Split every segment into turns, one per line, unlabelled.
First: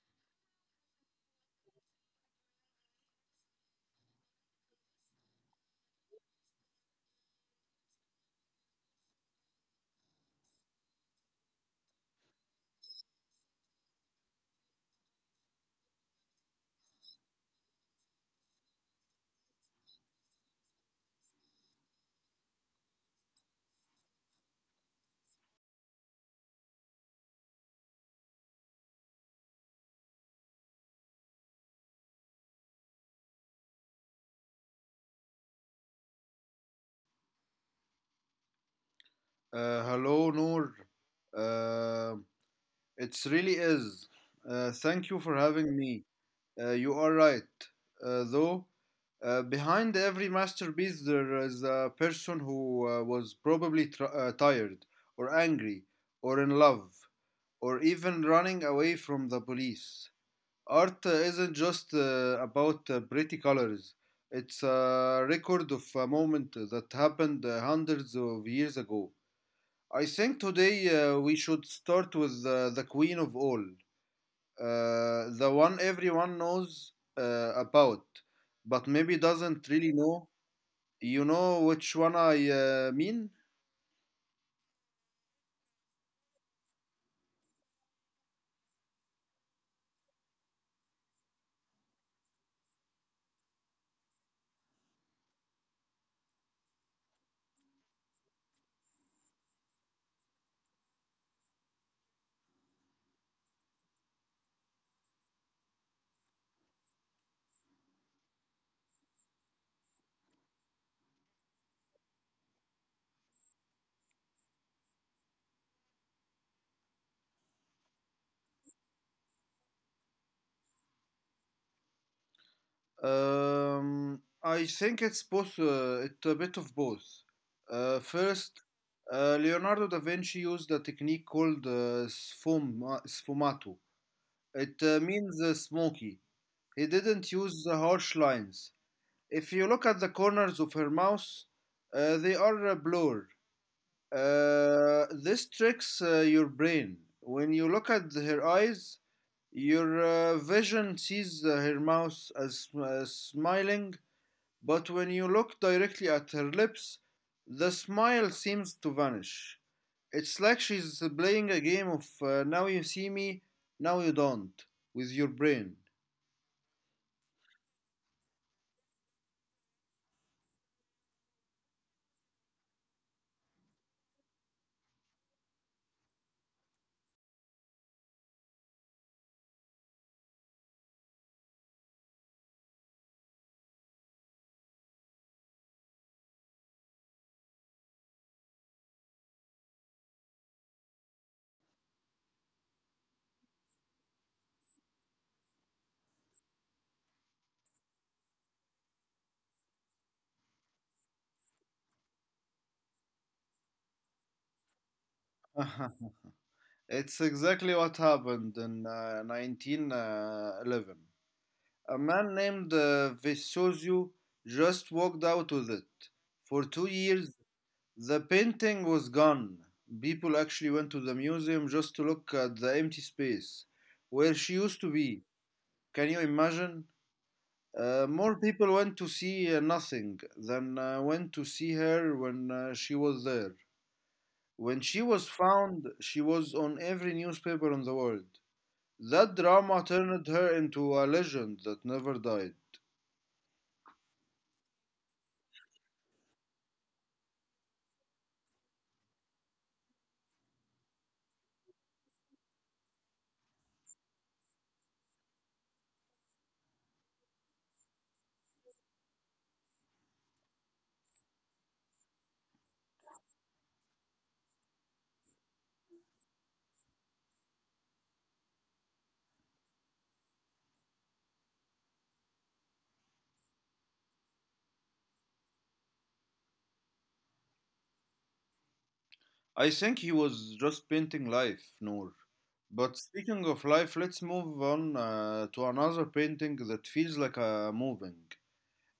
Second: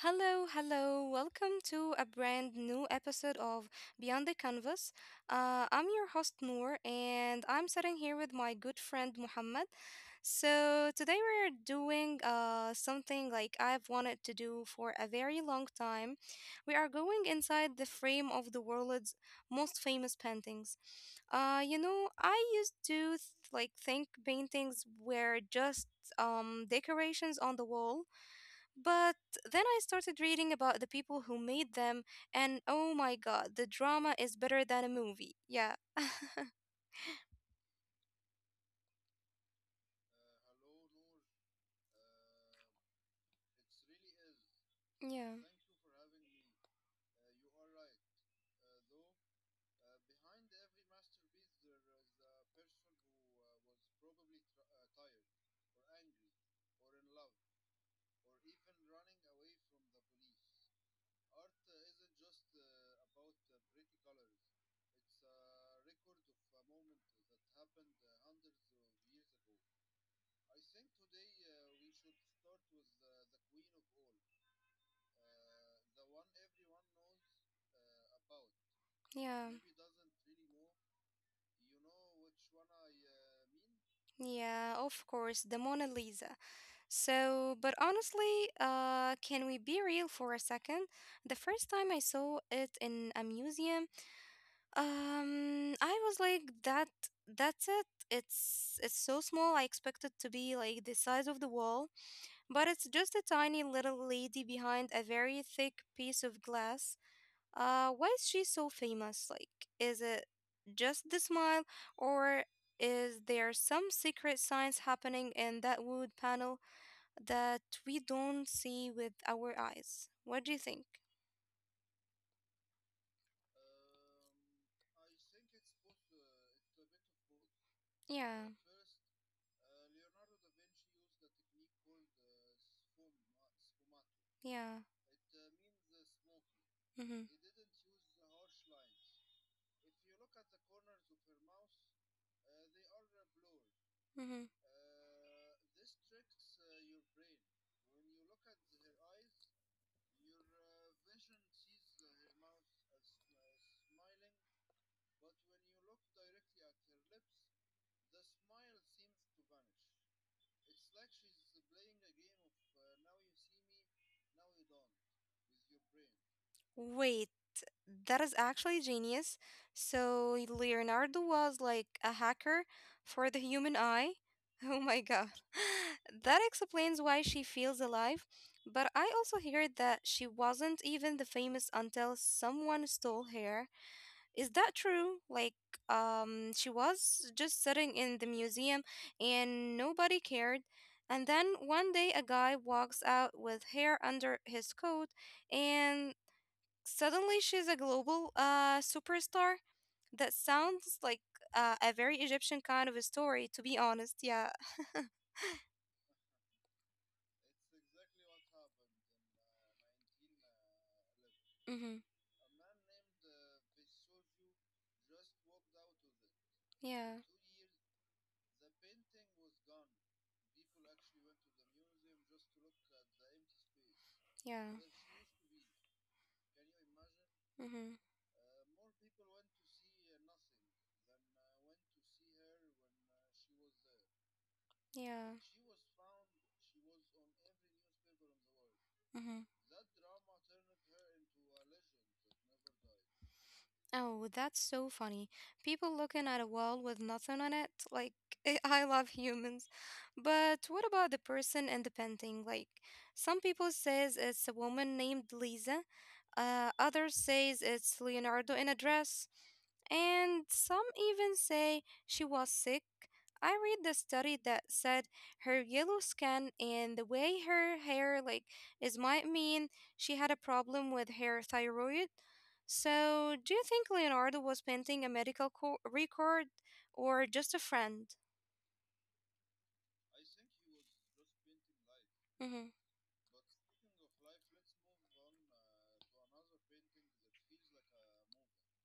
Hello, hello. Welcome to a brand new episode of Beyond the Canvas. I'm your host, Noor, and I'm sitting here with my good friend, Muhammad. So, today we're doing something I've wanted to do for a very long time. We are going inside the frame of the world's most famous paintings. You know, I used to th- like think paintings were just decorations on the wall but then I started reading about the people who made them, and oh my god, the drama is better than a movie. Yeah,
Hello, Noor. Uh, it really is. Thank you for
yeah,
having me. You are right. Though, behind every masterpiece, there is a person who was probably tired, or angry, or in love, or even running away from the police. Art isn't just about pretty colors. It's a record of a moment that happened hundreds of years ago. I think today we should start with the queen of all, the one everyone knows about, but maybe
yeah.
doesn't really know. You know which one I mean?
Yeah, of course, the Mona Lisa. So, but honestly, can we be real for a second? The first time I saw it in a museum, I was like, that's it. It's so small. I expected to be like the size of the wall, but it's just a tiny little lady behind a very thick piece of glass. Why is she so famous? Like, is it just the smile, or is there some secret science happening in that wood panel that we don't see with our eyes? What do you think?
I think it's both. It's a bit of both. First,
Yeah,
Leonardo da Vinci used a technique called sfumato. It
yeah.
means smoky. He didn't
Mm-hmm,
use the harsh lines. If you look at the corners of her mouth, they are blurred.
mm-hmm.
This tricks your brain. When you look at her eyes, your vision sees her mouth as smiling, but when you look directly at her lips, the smile seems to vanish. It's like she's playing a game of now you see me, now you don't, with your brain.
Wait. That is actually genius. So Leonardo was like a hacker for the human eye. Oh my god. That explains why she feels alive. But I also heard that she wasn't even the famous until someone stole her. Is that true? Like, she was just sitting in the museum and nobody cared. And then one day a guy walks out with hair under his coat and suddenly, she's a global superstar. That sounds like a very Egyptian kind of a story, to be honest. Yeah.
It's exactly what happened in 1911. A
Mm-hmm.
man named Vesuvio just walked out with it. For two
Yeah.
years, the painting was gone. People actually went to the museum just to look at the empty space where she
Yeah.
used to be. Can you imagine?
Mm-hmm.
More people went to see nothing than went to see her when she was there. When she was
Yeah.
found, she was on every newspaper in the world. That
Mm-hmm.
drama turned her into a legend that never died.
Oh, that's so funny. People looking at a wall with nothing on it. Like, I love humans. But what about the person in the painting? Like, some people says it's a woman named Lisa. Others says it's Leonardo in a dress. And some even say she was sick. I read the study that said her yellow skin and the way her hair is might mean she had a problem with her thyroid. So, do you think Leonardo was painting record or just a friend?
I think he was just painting life, Noor.
Mm-hmm,
But speaking of life, let's move on to another painting that feels like a moving.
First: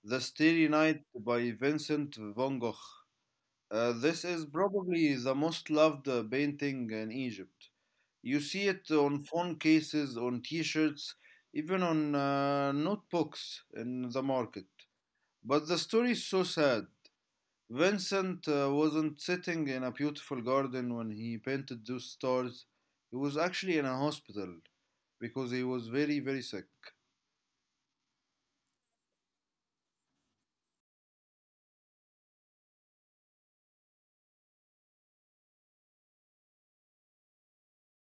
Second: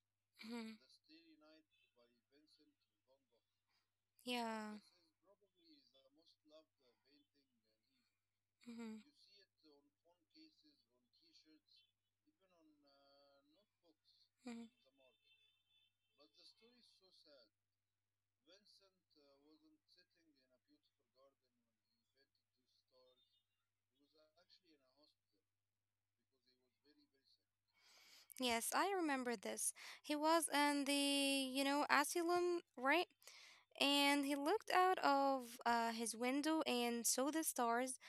The Starry
mm-hmm,
Night by Vincent van Gogh. This is
yeah.
probably the most loved painting in Egypt. You see it
Mm-hmm,
on phone cases, on t shirts, even on notebooks in the
mm-hmm.
market. But the story is so sad. Vincent wasn't sitting in a beautiful garden when he painted those stars. He was actually in a hospital because he was very, very sick.
Yes, I remember this. He was in the, you know, asylum, right? And he looked out of his window and saw the stars.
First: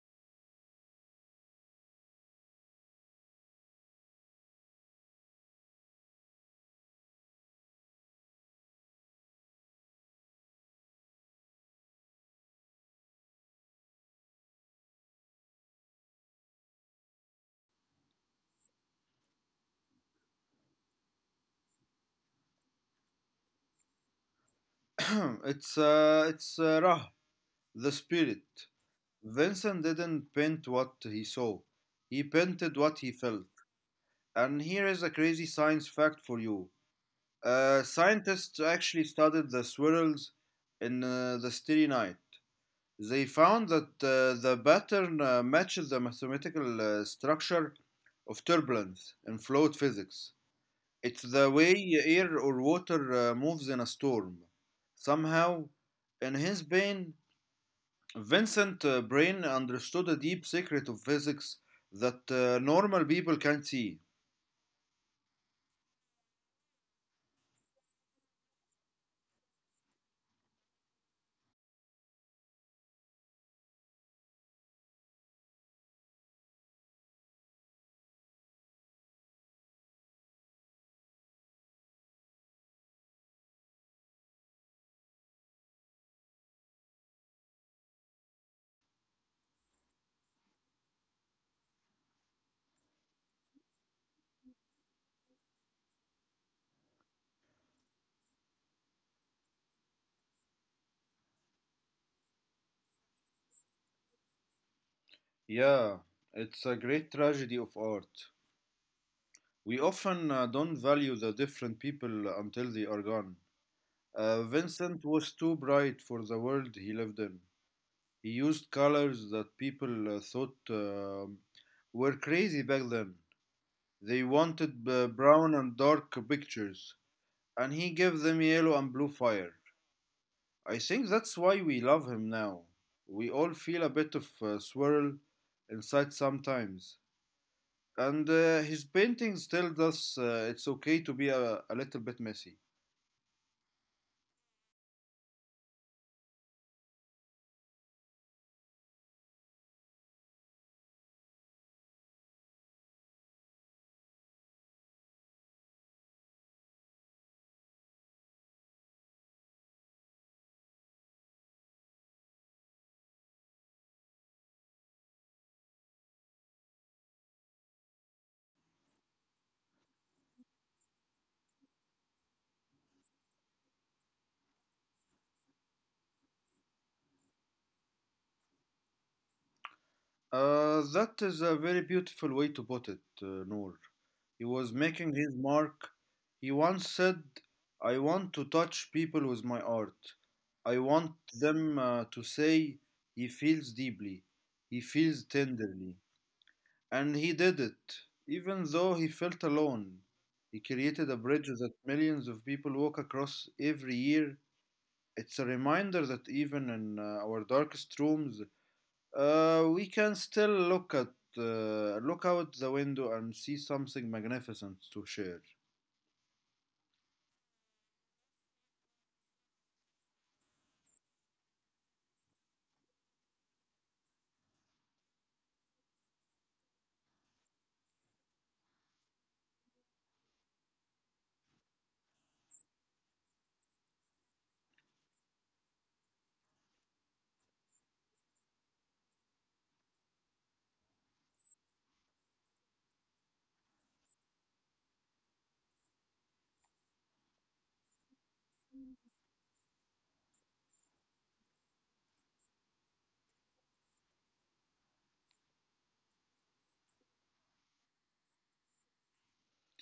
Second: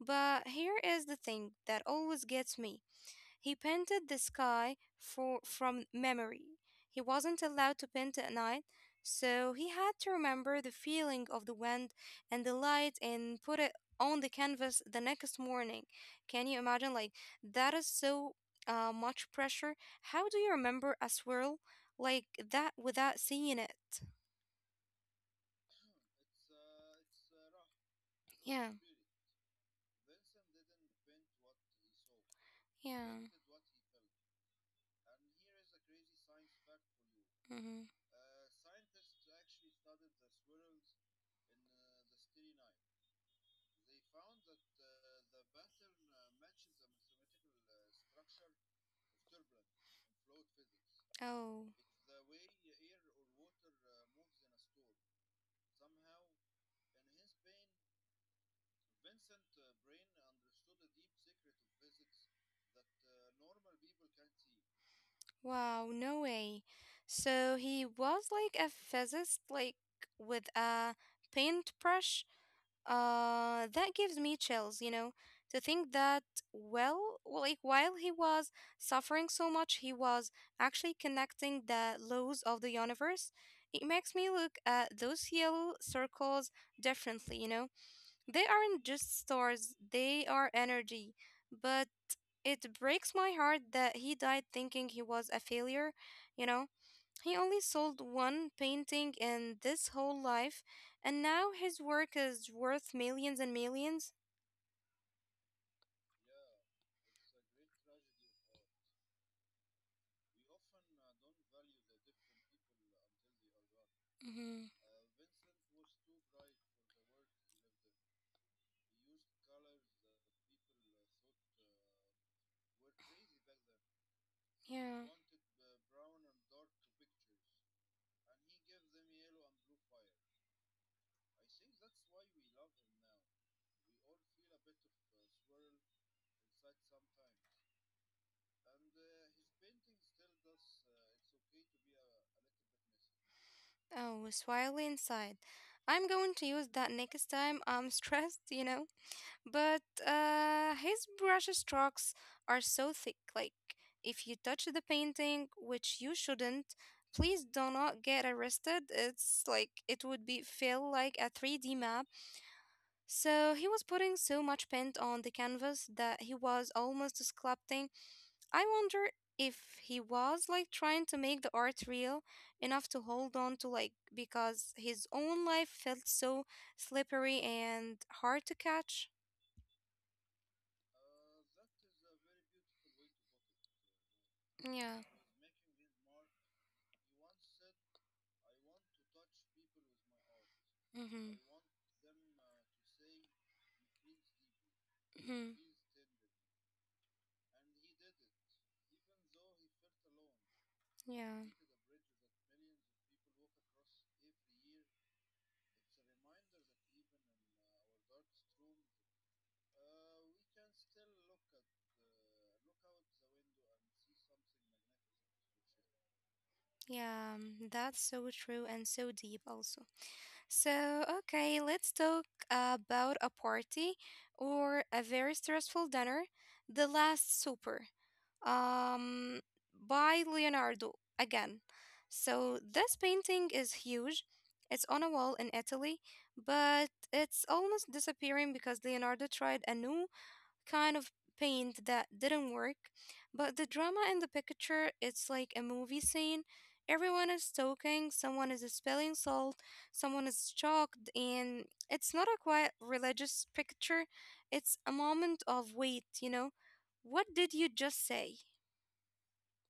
But here is the thing that always gets me. He painted the sky from memory. He wasn't allowed to paint at night, so he had to remember the feeling of the wind and the light and put it on the canvas the next morning. Can you imagine? Like, that is so much pressure. How do you remember a swirl like that without seeing it?
It's Ra, the spirit.
Yeah,
Vincent didn't paint what he saw. He painted what he
yeah.
felt. And here is a crazy science fact for you.
Mm-hmm.
Scientists actually studied the swirls in the Starry Night. They found that the pattern matches the mathematical structure of turbulence in fluid physics. It's the
Oh.
way air or water moves in a storm. Somehow, in his brain, Vincent Brain understood a deep secret of physics that normal people can't see.
Wow, no way. So he was like a physicist, like with a paintbrush. That gives me chills, you know, to think that, well, like while he was suffering so much, he was actually connecting the laws of the universe. It makes me look at those yellow circles differently, you know. They aren't just stars, they are energy. But it breaks my heart that he died thinking he was a failure, you know? He only sold one painting in this whole life, and now his work is worth millions and 1000000s.
Yeah, it's a great tragedy of art. We often don't value the different people until they are gone.
Hmm.
Vincent was too bright for the world he lived in. He used colors that people thought were crazy back then. They wanted
Yeah.
brown and dark pictures, and he gave them yellow and blue fire. I think that's why we love him now. We all feel a bit of swirl inside sometimes. And his painting tells us it's okay to be a little bit messy.
Oh, swirly inside. I'm going to use that next time I'm stressed, you know? But his brush strokes are so thick. Like, if you touch the painting, which you shouldn't, please do not get arrested. It's like it would be feel like a 3D map. So he was putting so much paint on the canvas that he was almost sculpting. I wonder if he was like trying to make the art real enough to hold on to like because his own life felt so slippery and hard to catch.
That is a very beautiful way to put it, Noor. He was
Yeah.
making his mark. He once said, "I want to touch people with my art. I want
Mm-hmm.
them to say he feels deeply, he feels
Mhm.
tenderly." And he did it, even though he felt alone. He created a
Yeah,
bridge that millions of people walk across every year. It's a reminder that even in our darkest rooms, we can still look out the window and see something magnificent to share.
yeah, mm, that's so true and so deep, also. So, okay, let's talk about a party or a very stressful dinner, The Last Supper, um, by Leonardo again. So, this painting is huge. It's on a wall in Italy, but it's almost disappearing because Leonardo tried a new kind of paint that didn't work. But the drama in the picture, it's like a movie scene. Everyone is talking, someone is spelling salt, someone is shocked, and it's not a quiet religious picture. It's a moment of wait, you know? What did you just say?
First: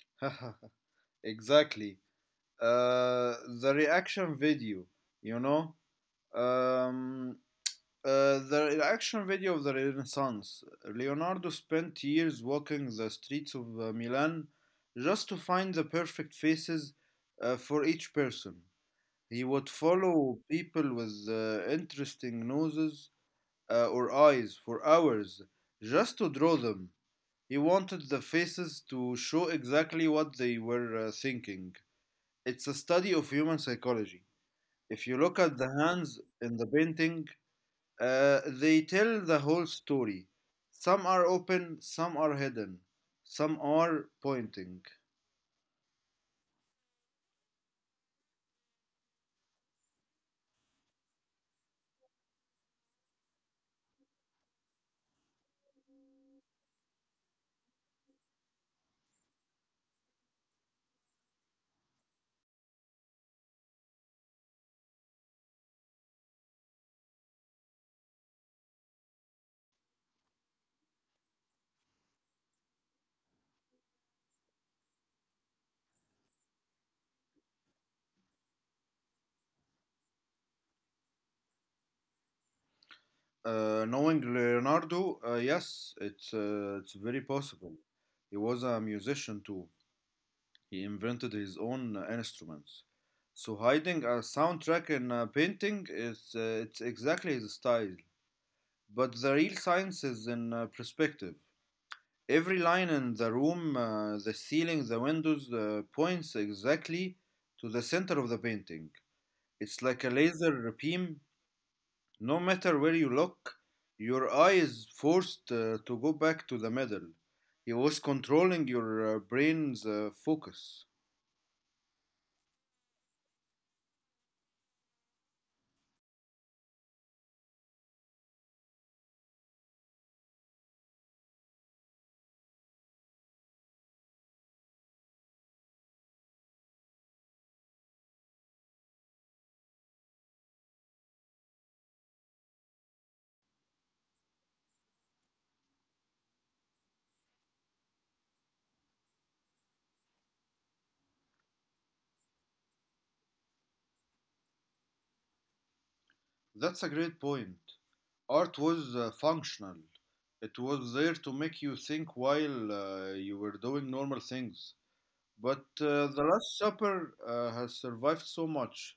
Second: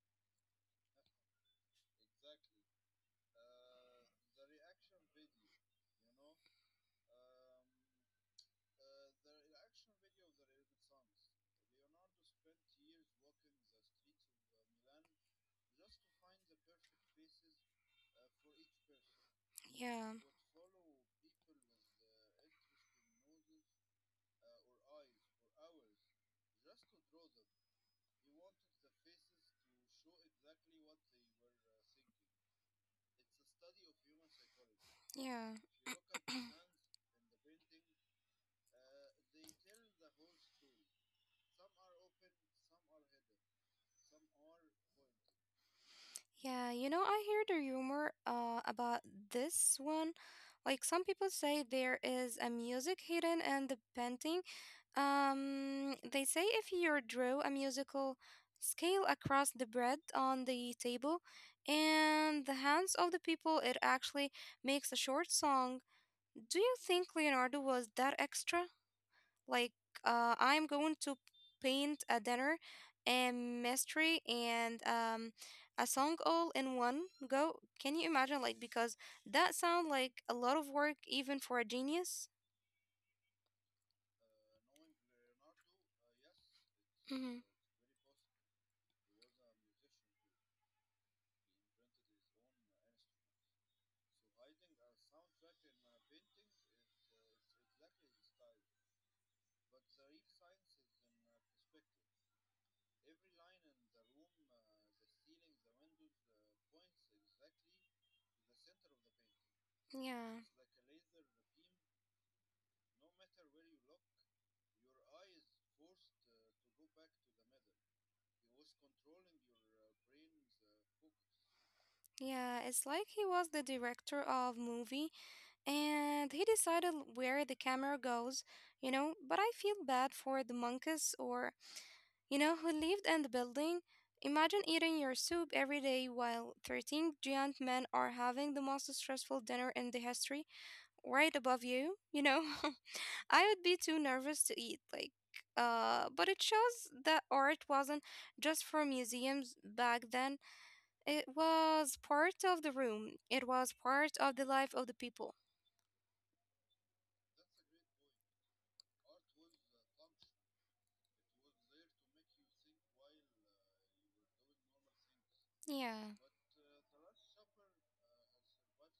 Exactly. Uh, the reaction you know, um, video of the Renaissance. Leonardo spent years walking the streets of Milan just to find the perfect faces for each person. He would
Yeah,
follow people with interesting noses or eyes for hours just to draw them. He wanted the faces to show exactly what they were thinking. It's a study of human psychology. If you look
yeah.
at the hands in the painting, they tell the whole story. Some are open, some are hidden, some are pointing.
Yeah, you know, I heard a rumor about this one. Like some people say there is a music hidden in the painting. They say if you draw a musical scale across the bread on the table and the hands of the people, it actually makes a short song. Do you think Leonardo was that extra? Like, I'm going to paint a dinner, a mystery, and a song all in one go. Can you imagine? Like, because that sounds like a lot of work, even for a genius.
Knowing Leonardo, yes, it's very
Hmm.
possible. He was a musician too. He invented his own instruments. So hiding a soundtrack in a painting is it's exactly his style. But the real science is in perspective. Every line in the room, the ceiling, the windows, points exactly to the center of the painting. It's like a
Yeah,
laser beam. No matter where you look, your eye is forced to go back to the middle. He was controlling your brain's focus.
yeah, it's like he was the director of movie and he decided where the camera goes, you know. But I feel bad for the monkeys or, you know, who lived in the building. Imagine eating your soup every day while 13 giant men are having the most stressful dinner in the history right above you, you know. I would be too nervous to eat, like, but it shows that art wasn't just for museums back then. It was part of the room. It was part of the life of the people.
That's a great point. Art was functional. It was there to make you think while you were doing normal things. But
Yeah.
The Last Supper has survived so much.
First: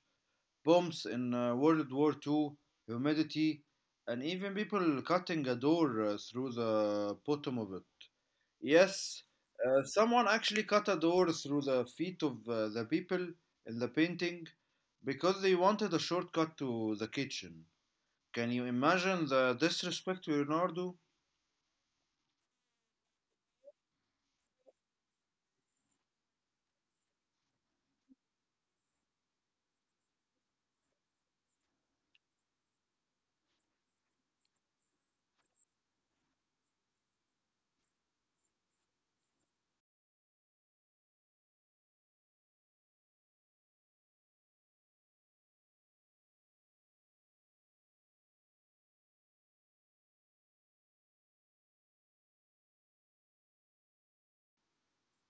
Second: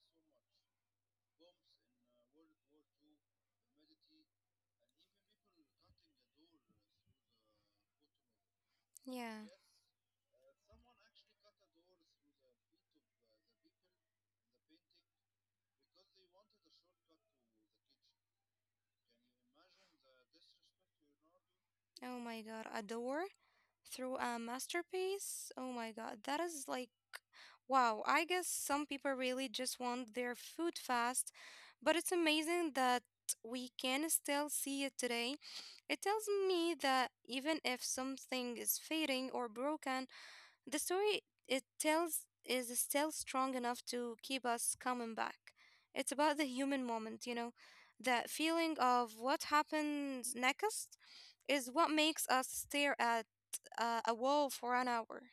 Bombs in World War II, humidity, and even people cutting a door through the bottom of it. Yes,
Yeah.
someone actually cut a door through the feet of the people in the painting because they wanted a shortcut to the kitchen. Can you imagine the disrespect to Leonardo?
Oh my God, a door through a masterpiece? Oh my God, that is like, wow. I guess some people really just want their food fast, but it's amazing that we can still see it today. It tells me that even if something is fading or broken, the story it tells is still strong enough to keep us coming back. It's about the human moment, you know, that feeling of what happens next is what makes us stare at a wall for an hour.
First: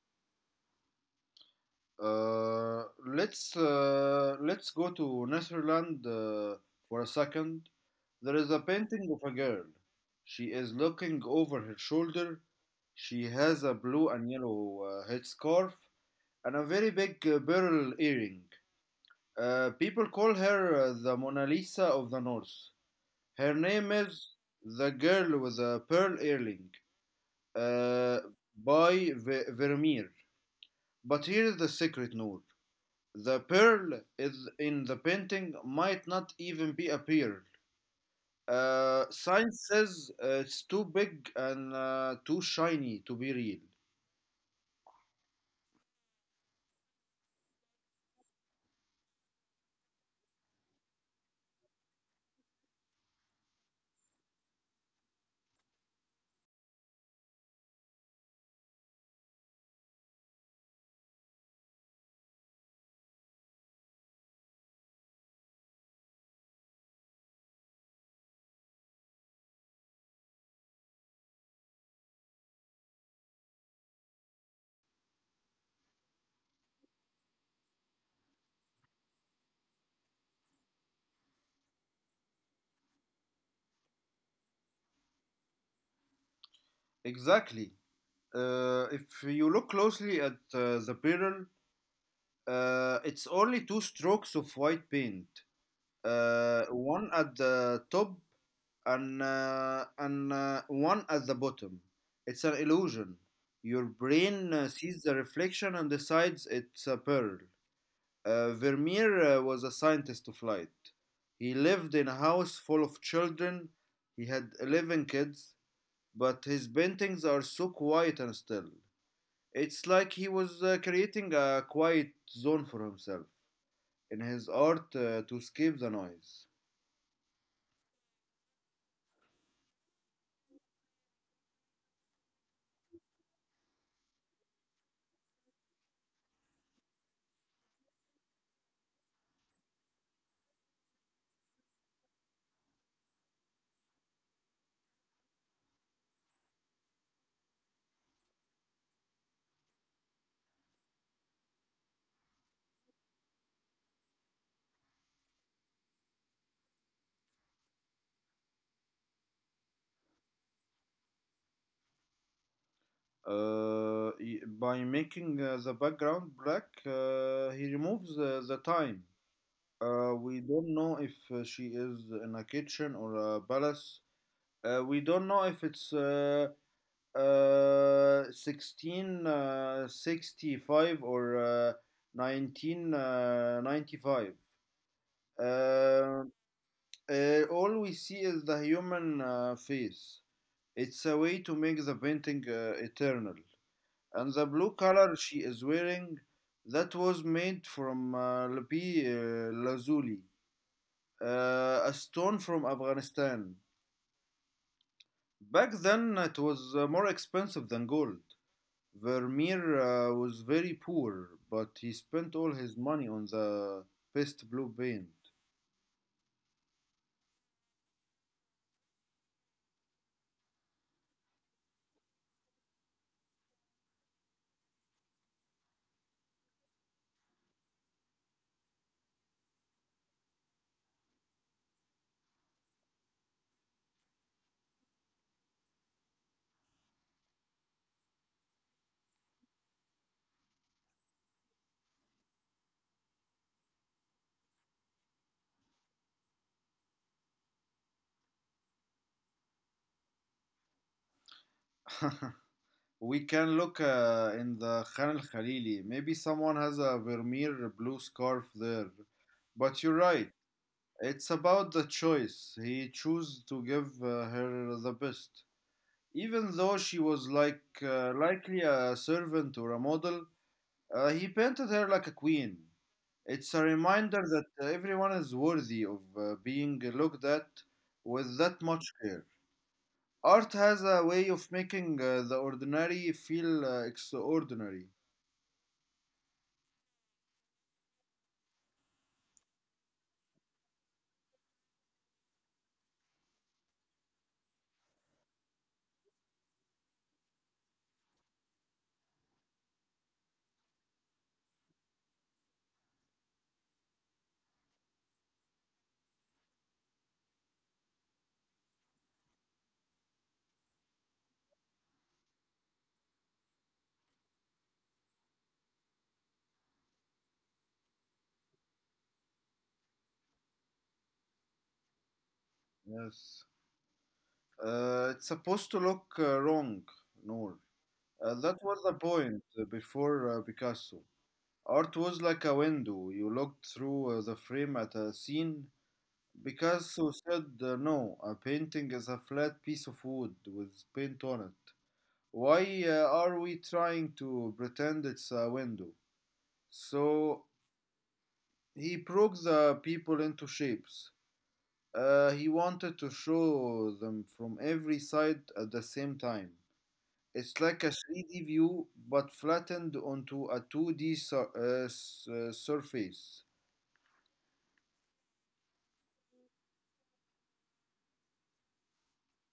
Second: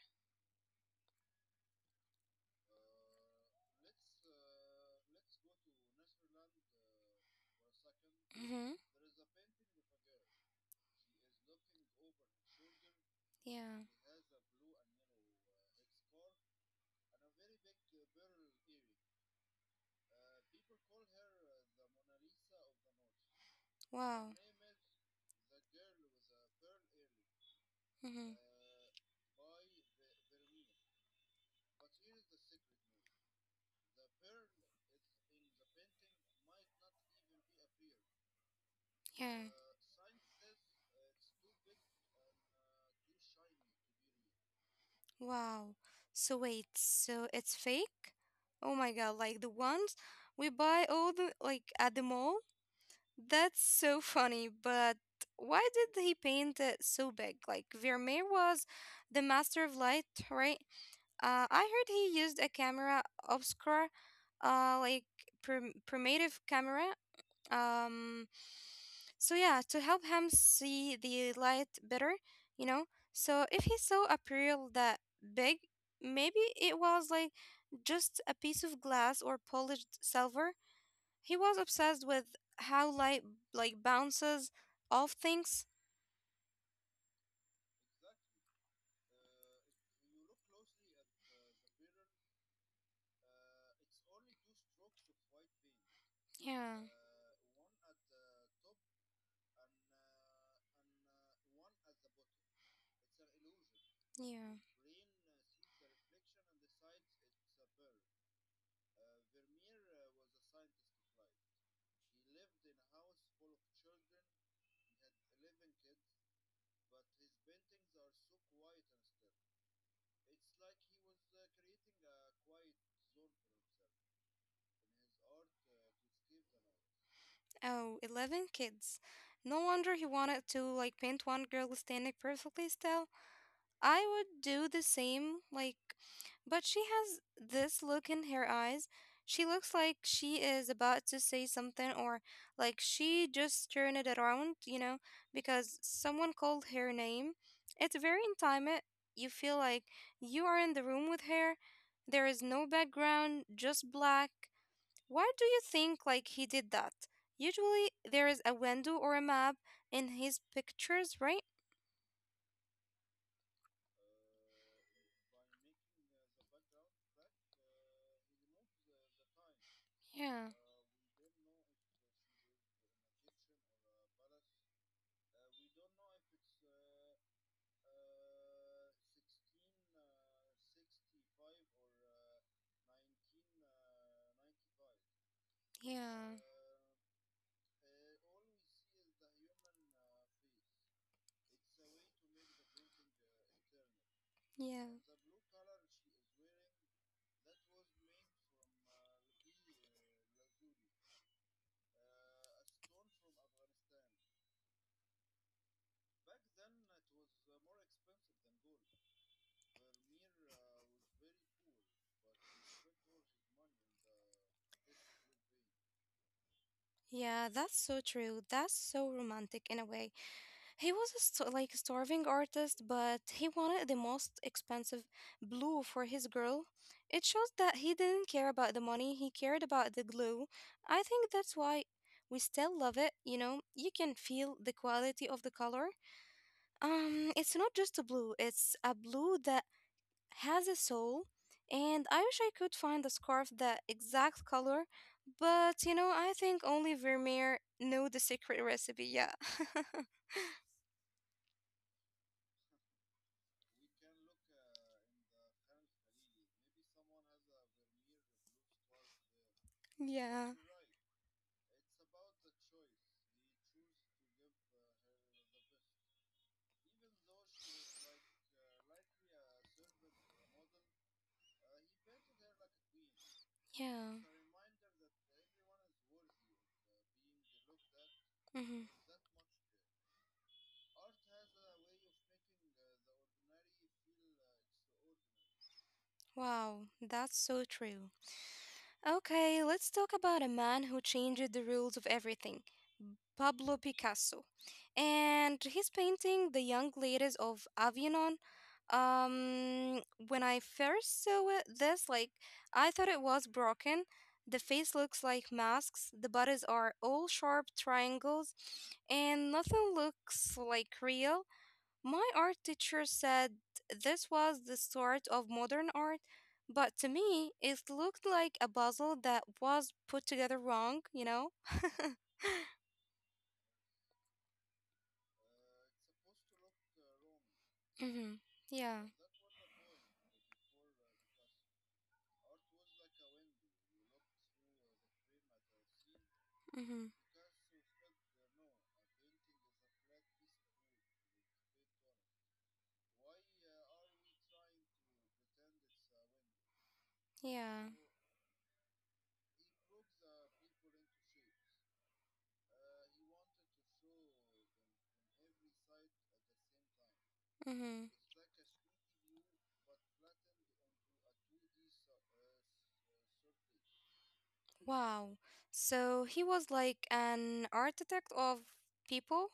Let's go to Netherlands for a second. There is a
Mm-hmm.
painting of a girl. She is looking over her shoulder. She has a
Yeah.
blue and yellow headscarf and a very big beryl earring. People call her the Mona Lisa of the North. Her name
Wow.
is the Girl with a Pearl Earring uh,
Mm-hmm.
by Vermeer. But here's the secret, Noor. The pearl is in the painting might not even be a pearl.
Yeah.
Science says it's too big and too shiny to be real.
Wow. So wait, so it's fake? Oh my god, like the ones we buy all the like at the mall? That's so funny, but why did he paint it so big? Like Vermeer was the master of light, right? I heard he used a camera obscura, like primitive camera. Um, so yeah, to help him see the light better, you know. So if he saw a pearl that big, maybe it was like just a piece of glass or polished silver. He was obsessed with how light like bounces off things.
Exactly. If you look closely at the pearl, it's only two strokes of white paint.
Yeah,
One at the top and one at the bottom. It's an illusion. Your
yeah.
brain sees the reflection and decides it's a pearl. Vermeer was a scientist of light. He lived in a house full of children. He had 11 kids, but his paintings are so quiet and still. It's like he was creating a quiet zone for himself in his art to escape the noise.
Oh, 11 kids. No wonder he wanted to like paint one girl standing perfectly still. I would do the same, like, but she has this look in her eyes. She looks like she is about to say something, or like she just turned it around, you know, because someone called her name. It's very intimate. You feel like you are in the room with her. There is no background, just black. Why do you think like he did that? Usually there is a window or a map in his pictures, right?
By making the background black, he removes the time. We
Yeah.
don't know if she is in a kitchen or a palace. We don't know if it's 1665 or 1995. Uh, uh,
Yeah.
all we see is the human face. It's a way to make the painting eternal, and the blue
Yeah.
color she is wearing, that was made from lapi lazuli, a stone from Afghanistan. Back then, it was more expensive than gold. Vermeer was very poor, but he spent all his money on the best blue paint.
Yeah, that's so true. That's so romantic in a way. He was a like starving artist, but he wanted the most expensive blue for his girl. It shows that he didn't care about the money, he cared about the glue. I think that's why we still love it, you know? You can feel the quality of the color. It's not just a blue, it's a blue that has a soul, and I wish I could find a scarf that exact color, but you know, I think only Vermeer know the secret recipe. Yeah.
We can look in the Khan al Khalili. Maybe someone has a Vermeer blue scarf there. But you're right.
Yeah.
It's about the choice. He chose to give her the best. Even though she was likely a servant or a model, he painted her like a queen. It's a
Yeah.
reminder that everyone is worthy of being looked at with that
Hmm.
much care. Art has a way of making the ordinary feel extraordinary.
Wow, that's so true. Okay, let's talk about a man who changed the rules of everything. Pablo Picasso, and his painting "The Young Ladies of Avignon." Um, when I first saw it, this, like, I thought it was broken. The face looks like masks. The bodies are all sharp triangles, and nothing looks like real. My art teacher said this was the start of modern art, but to me, it looked like a puzzle that was put together wrong. You know.
Yes. It's supposed to look wrong, Noor.
Mm-hmm.
That was the
Yeah.
point before Picasso. Art was like a window. You looked through the frame at a scene.
Mm-hmm.
Picasso said, "No, a painting is a flat piece of wood with paint on it. Why are we trying to pretend it's a window?" So
Yeah.
he broke the people into shapes. He wanted to show them from every side at the same time. It's like a
Mm-hmm.
3D view but flattened onto a 2D surface.
Wow. So he was like an architect of people.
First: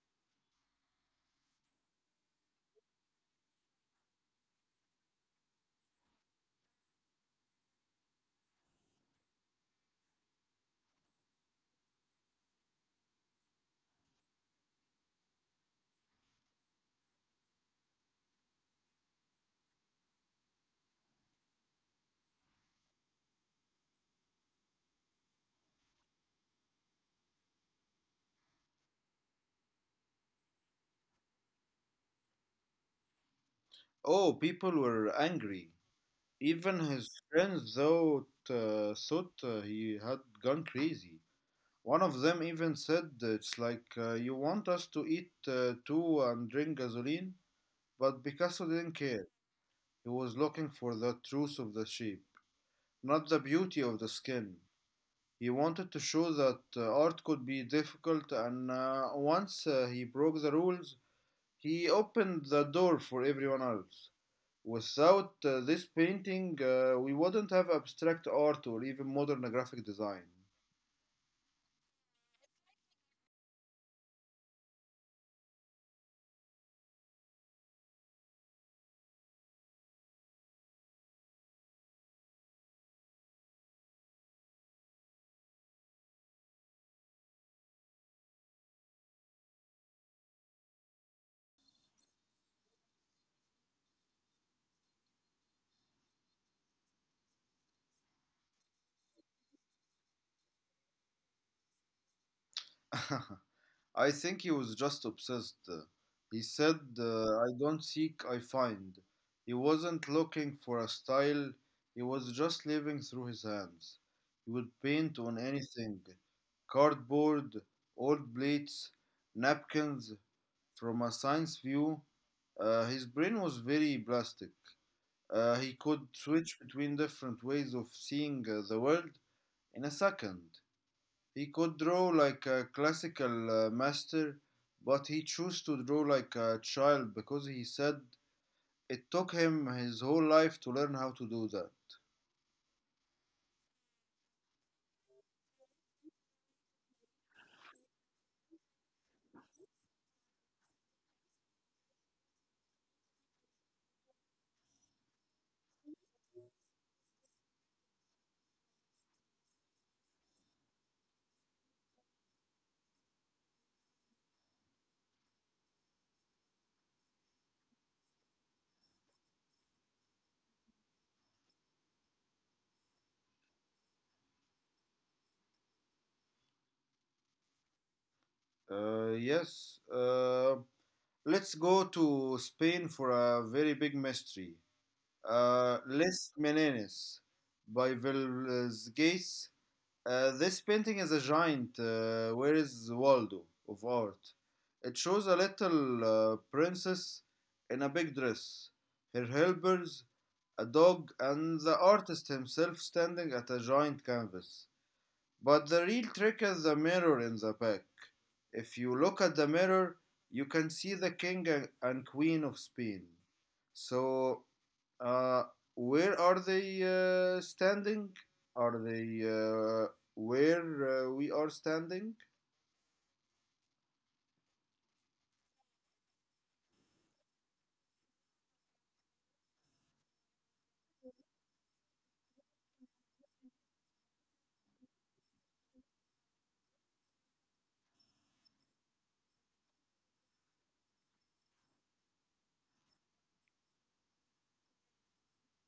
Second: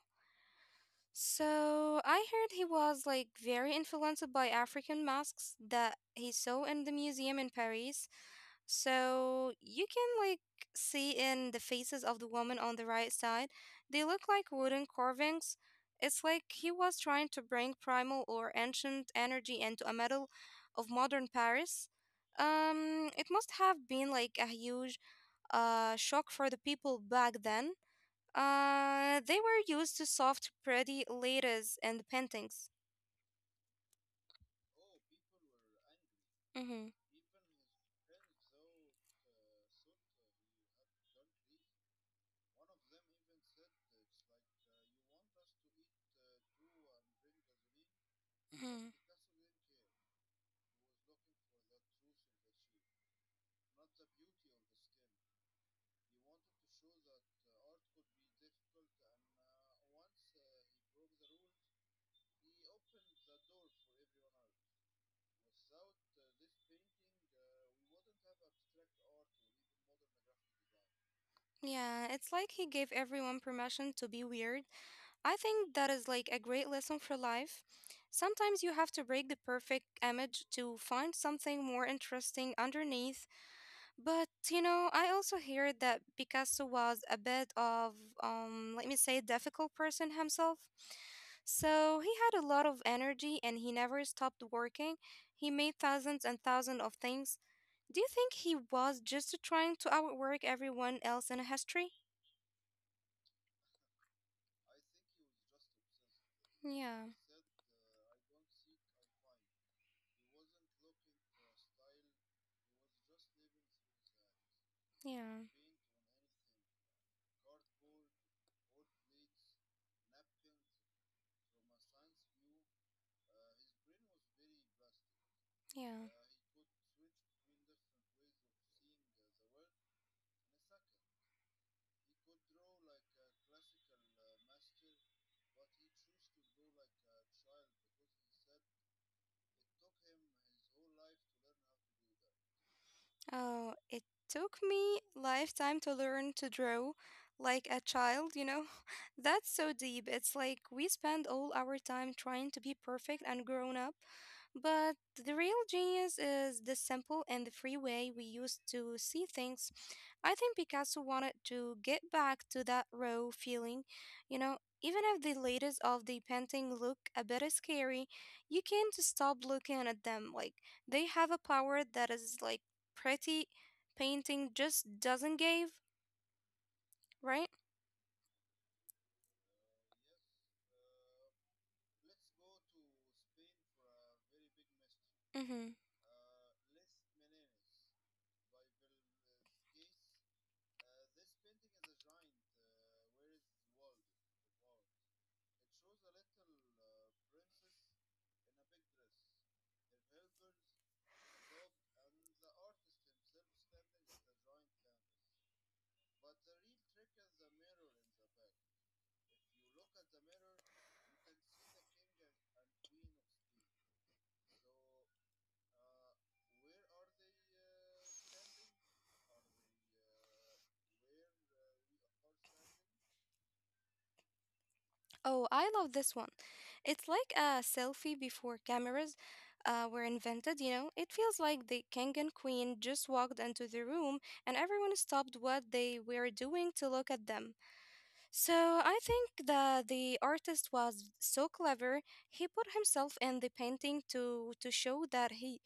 So I heard he was like very influenced by African masks that he saw in the museum in Paris. So you can like see in the faces of the woman on the right side, they look like wooden carvings. It's like he was trying to bring primal or ancient energy into a metal of modern Paris. It must have been like a huge shock for the people back then. They were used to soft, pretty letters and paintings.
Oh, people were angry. Even
Mm-hmm.
his friends thought he had gone crazy. One of them even said, "It's like you want us to eat too and drink gasoline?" But Picasso
Mm-hmm.
didn't care. He was looking for the truth of the shape, not the beauty of the skin. He wanted to show that art could be difficult, and once he broke the rules, he opened the door for everyone else. Without this painting, we wouldn't have abstract art or even modern graphic design.
Yeah, it's like he gave everyone permission to be weird. I think that is like a great lesson for life. Sometimes you have to break the perfect image to find something more interesting underneath. But you know, I also hear that Picasso was a bit of, let me say, difficult person himself. So he had a lot of energy and he never stopped working. He made thousands and thousands of things. Do you think he was just trying to outwork everyone else in history?
I think he was just obsessed. He said,
Yeah,
"I don't seek, I find." He wasn't looking for a style, he was just living through his hands. He would paint
yeah.
on anything: cardboard, old plates, napkins. From a science view, his brain was very plastic. He could
Yeah.
switch between different ways of seeing the world in a second. He could draw like a classical master, but he chose to draw like a child because he said it took him his whole life to learn how to do that.
Oh, it took me lifetime to learn to draw like a child, you know? That's so deep. It's like we spend all our time trying to be perfect and grown up, but the real genius is the simple and the free way we used to see things. I think Picasso wanted to get back to that raw feeling, you know? Even if the latest of the painting look a bit scary, you can't stop looking at them. Like they have a power that is like pretty painting just doesn't give, right?
Uh, yes, uh, let's go to Spain for a very big mystery.
Mm-hmm.
Les Meneses by Velázquez. This painting is a giant. Where is Waldo of art? It shows a little princess in a big dress, her helpers, a dog, and the artist himself standing at a giant canvas. But the real trick is the mirror in the back. If you look at the mirror, you can see the king and queen of Spain. So, uh, where are they standing? Are they where we are standing?
Oh, I love this one. It's like a selfie before cameras were invented, you know? It feels like the king and queen just walked into the room and everyone stopped what they were doing to look at them. So I think that the artist was so clever. He put himself in the painting to show that he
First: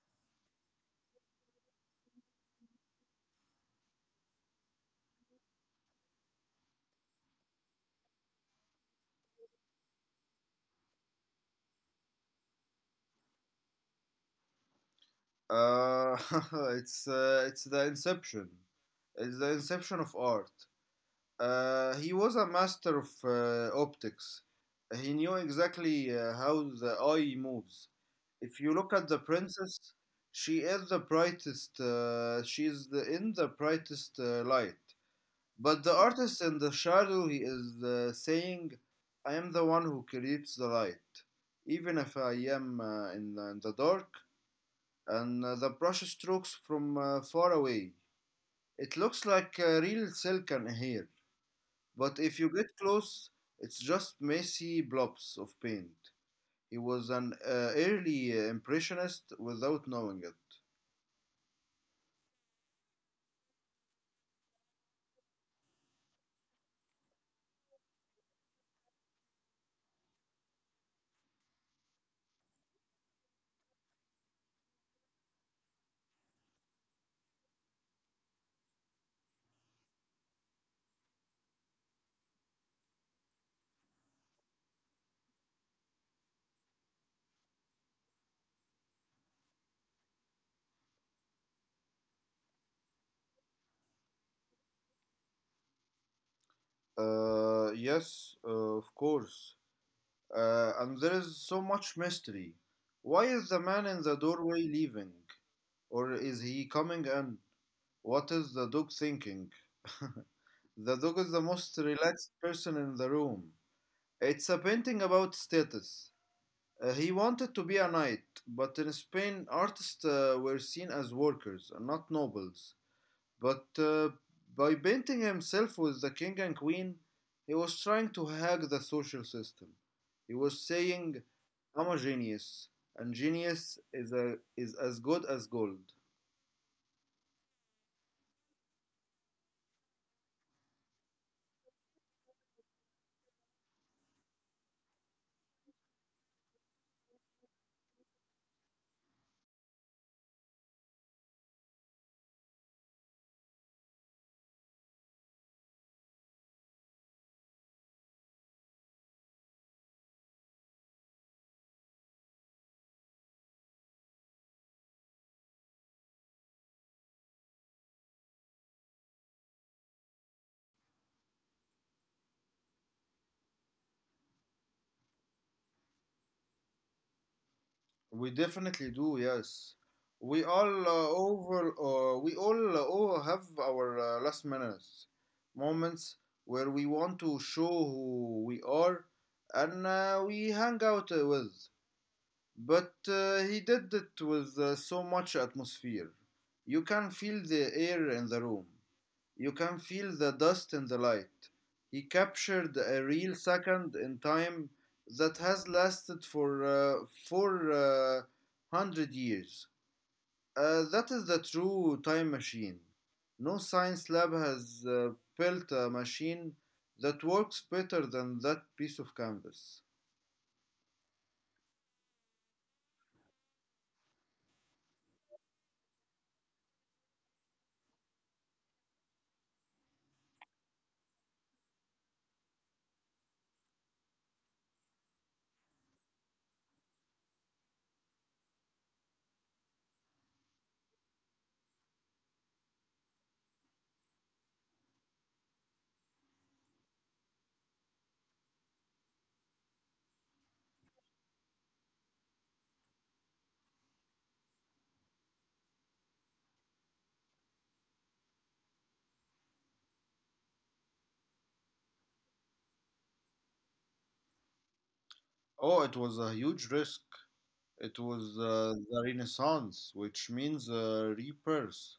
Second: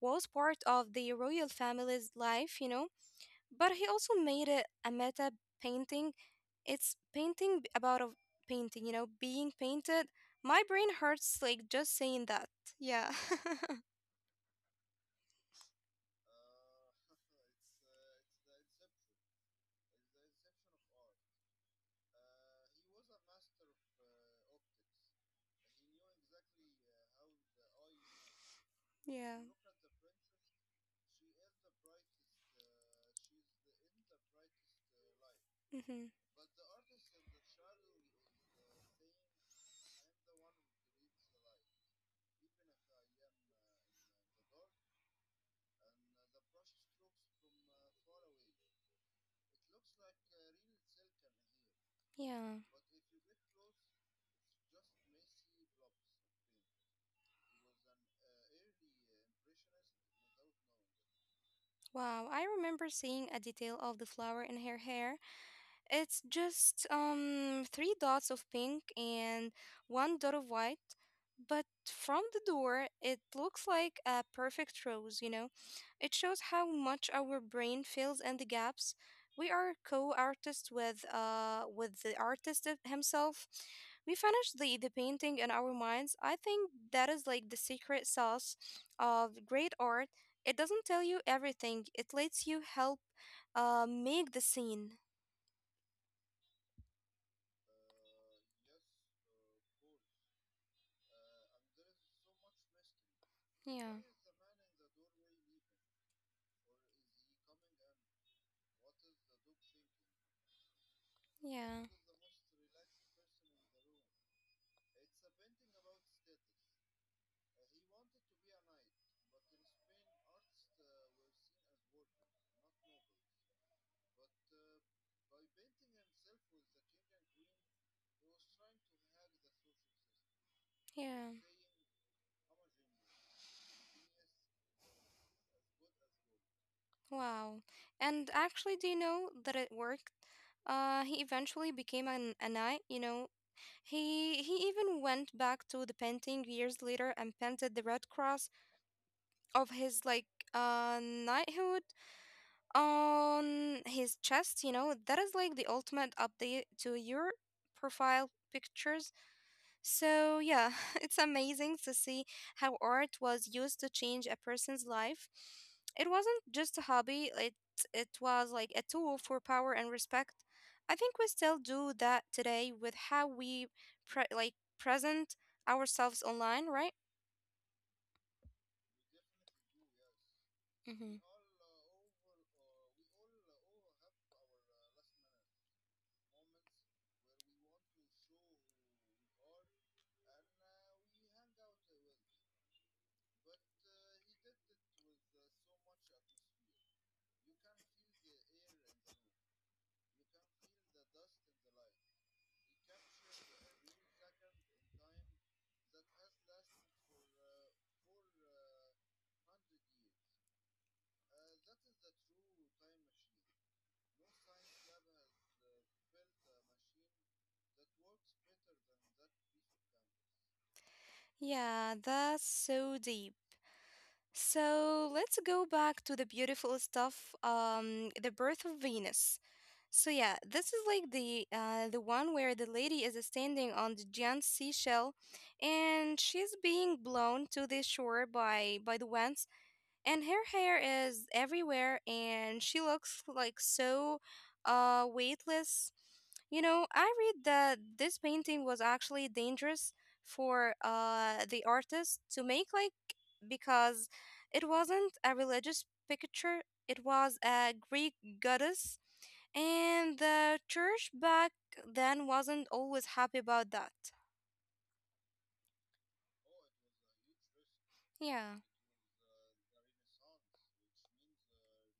was part of the royal family's life, you know? But he also made it a meta painting. It's painting about a painting, you know, being painted. My brain hurts like just saying that. Yeah.
Uh, it's the inception. It's the inception of art. He was a master of optics. He knew exactly how the eye moves. If you look at the
Yeah.
princess, she is the brightest. She is in the brightest light. But the
Mm-hmm.
artist in the shadow, he is saying, "I am the one who creates the light, even if I am in the dark." And the brush strokes from far away, it looks like real silk and hair. But if you
Yeah.
get close, it's just messy blobs of paint. He was an early impressionist without knowing it.
Wow. I remember seeing a detail of the flower in her hair. It's just three dots of pink and one dot of white, but from the door it looks like a perfect rose, you know. It shows how much our brain fills in the gaps. We are co-artists with the artist himself. We finished the painting in our minds. I think that is like the secret sauce of great art. It doesn't tell you everything. It lets you help make the scene.
Yes, of course. And there is so much mystery. Why is the man
Yeah.
in the doorway leaving? Or is he coming in? What is the dog thinking? The dog is the most
Yeah.
relaxed person in the room. It's a painting about status. He wanted to be a knight, but in Spain, artists were seen as workers, and not nobles. But by painting himself with the king and queen, he was trying to hack the social system. He was saying,
Yeah.
I'm a genius, and genius is as good as gold.
Wow. And actually, do you know that it worked? He eventually became a knight, you know. He even went back to the painting years later and painted the red cross of his like knighthood on his chest, you know. That is like the ultimate update to your profile pictures. So, yeah, it's amazing to see how art was used to change a person's life. It wasn't just a hobby, it was like a tool for power and respect. I think we still do that today with how we pre- like present ourselves online, right?
We definitely do, yes. We all
Hmm.
over, we all have our last minutes moments where we want to show who we are and we hang out with. But he did it with so much atmosphere. You can feel the air in the room. You can feel the dust in the light. He captured a real second in time that has lasted for 400 years. That is the true time machine. No science lab has built a machine that works better than that piece of canvas.
Yeah, that's so deep. So let's go back to the beautiful stuff, the birth of Venus. So yeah, this is like the one where the lady is standing on the giant seashell, and she's being blown to the shore by the winds and her hair is everywhere and she looks like so weightless. You know, I read that this painting was actually dangerous for the artist to make, like, because it wasn't a religious picture, it was a Greek goddess, and the church back then wasn't always happy about that.
Oh, it was a huge risk. It was
Yeah.
the Renaissance, which means rebirth.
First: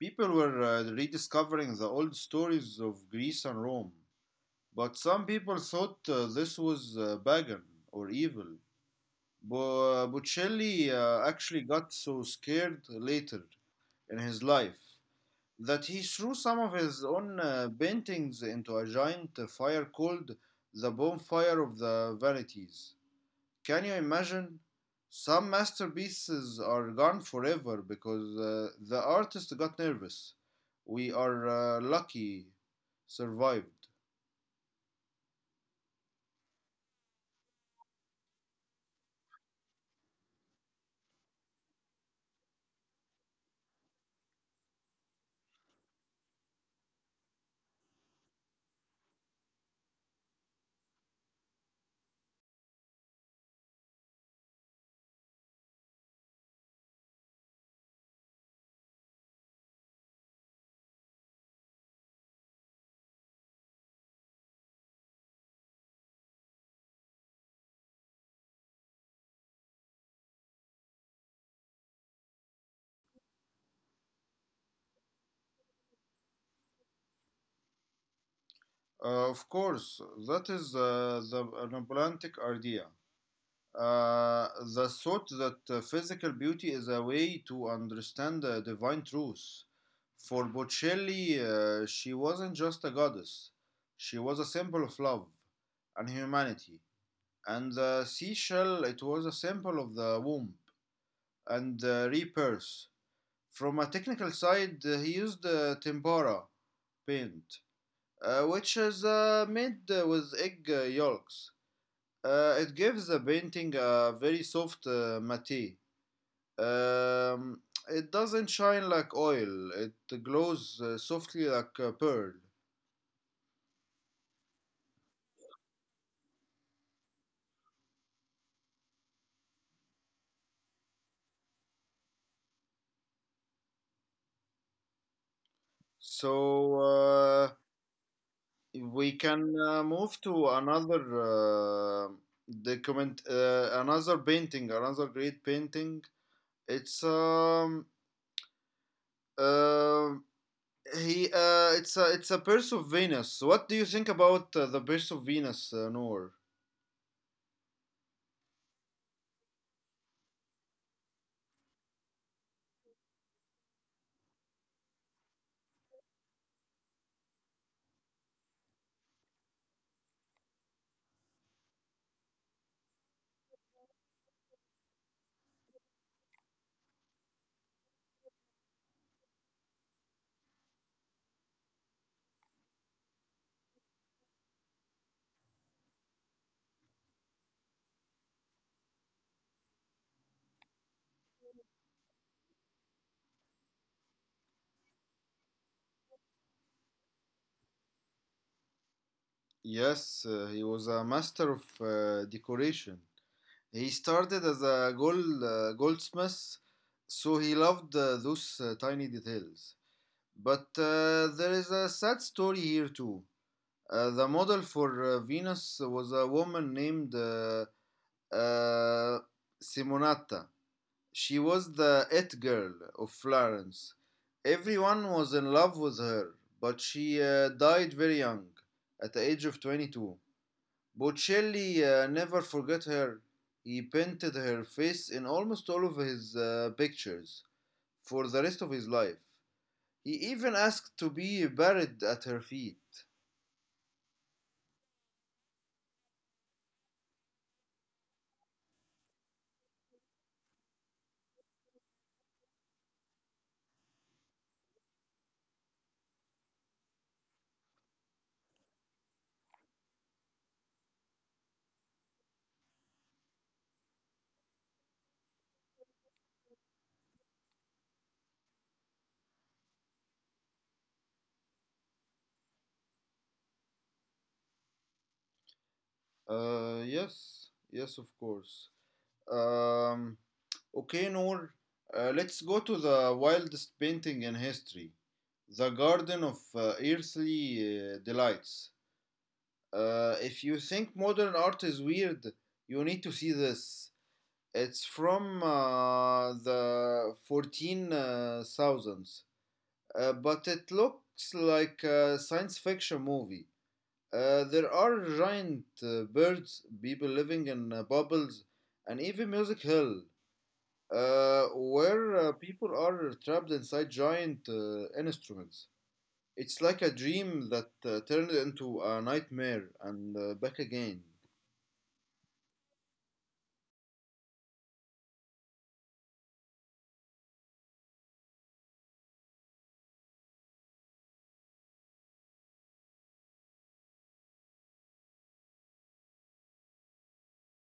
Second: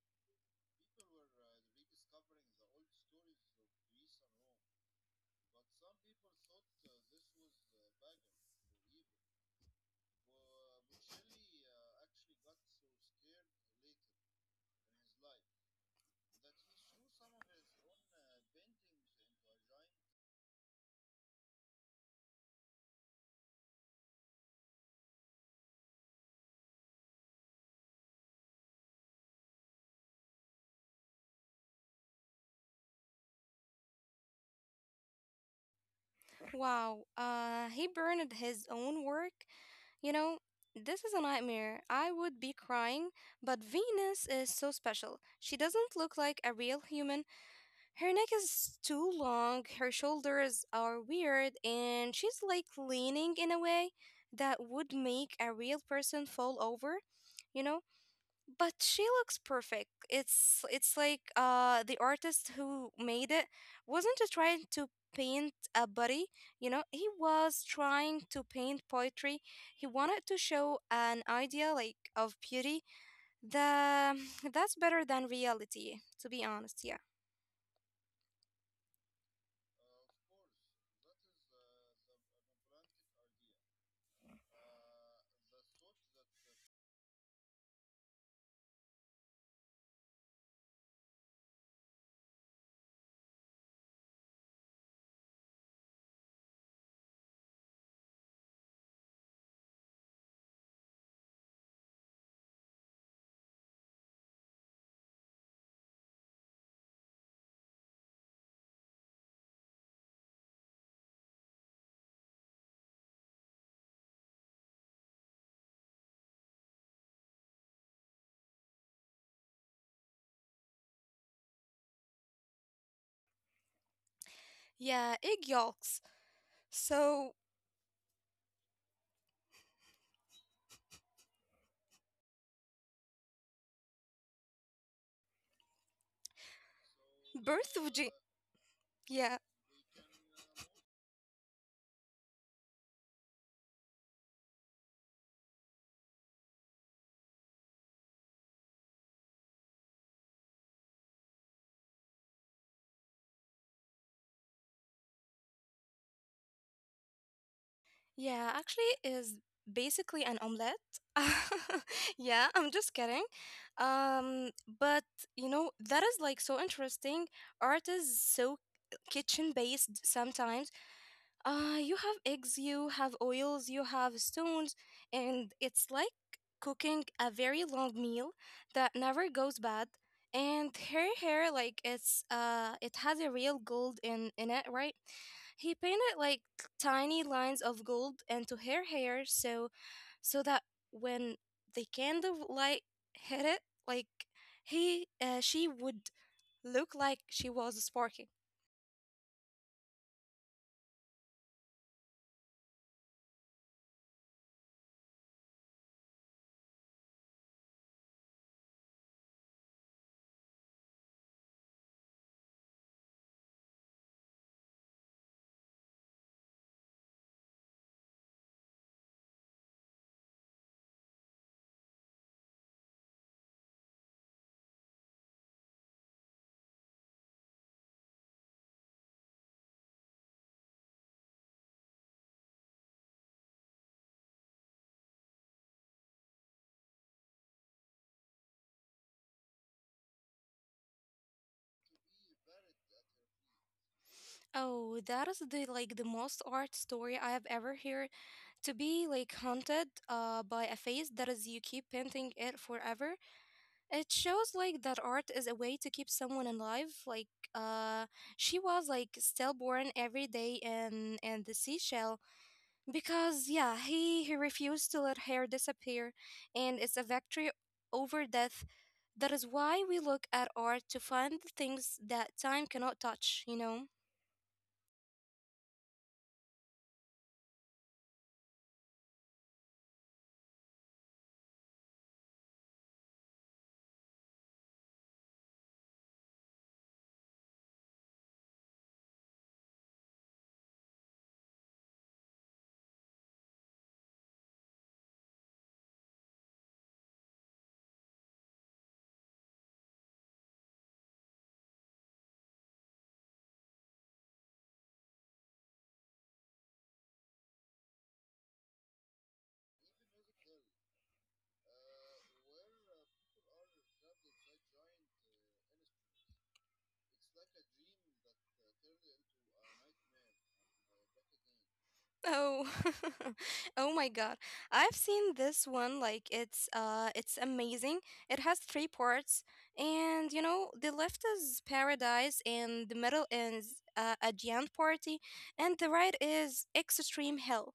People were rediscovering the old stories of Greece and Rome, but some people thought this was pagan or evil. Bocelli actually got so scared later in his life that he threw some of his own paintings into a giant fire called the Bonfire of the Vanities. Can you imagine? Some masterpieces are gone forever because the artist got nervous. We are lucky survived.
Wow, he burned his own work. You know, this is a nightmare. I would be crying, but Venus is so special. She doesn't look like a real human. Her neck is too long, her shoulders are weird, and she's like leaning in a way that would make a real person fall over. You know, but she looks perfect. It's like the artist who made it wasn't just trying to paint a body, you know, he was trying to paint poetry. He wanted to show an idea like of beauty that that's better than reality, to be honest, yeah.
Of course, that is the romantic idea. Uh, the thought that physical beauty is a way to understand the divine truth. For Botticelli, she wasn't just a goddess, she was a symbol of love and humanity. And the seashell, it was a symbol of the womb and the rebirth. From a technical side, he used tempera paint, which is made with egg yolks. It gives the painting a very soft matte. um, it doesn't shine like oil; it glows softly like a pearl.
Yeah, egg yolks. So
So
birth of G,
we
yeah.
can move to another the comment another painting, another great painting. it's um uh, it's a it's a Purse of Venus. What do you think about the Purse of Venus, Noor?
Yeah, actually is basically an omelette. Yeah, I'm just kidding. Um, but you know, that is like so interesting. Art is so kitchen based sometimes. You have eggs, you have oils, you have stones, and it's like cooking a very long meal that never goes bad. And her hair, like it's it has a real gold in it, right? He painted like tiny lines of gold into her hair, so so that when the candle light hit it, like he she would look like she was sparking.
Yes, he was a master of decoration. He started as a goldsmith, so he loved those tiny details. But there is a sad story here too. The model for Venus was a woman named uh, Simonata. She was the it girl of Florence. Everyone was in love with her, but she died very young, at the age of 22. Botticelli never forgot her. He painted her face in almost all of his pictures for the rest of his life. He even asked to be buried at her feet.
Oh, that is the like the most art story I have ever heard. To be like haunted by a face that is you keep painting it forever. It shows like that art is a way to keep someone alive. Like uh she was like stillborn every day in the seashell, because yeah, he refused to let her disappear and it's a victory over death. That is why we look at art to find the things that time cannot touch, you know?
Yes, of course. Um, okay, Noor, let's go to the wildest painting in history: the Garden of Earthly Delights. If you think modern art is weird, you need to see this. It's from the 14,000s, but it looks like a science fiction movie. There are giant birds, people living in bubbles, and even Music Hill, where people are trapped inside giant instruments. It's like a dream that turned into a nightmare and back again.
Oh, oh my God. I've seen this one, like it's amazing. It has three parts and you know the left is paradise and the middle is a giant party and the right is extreme hell.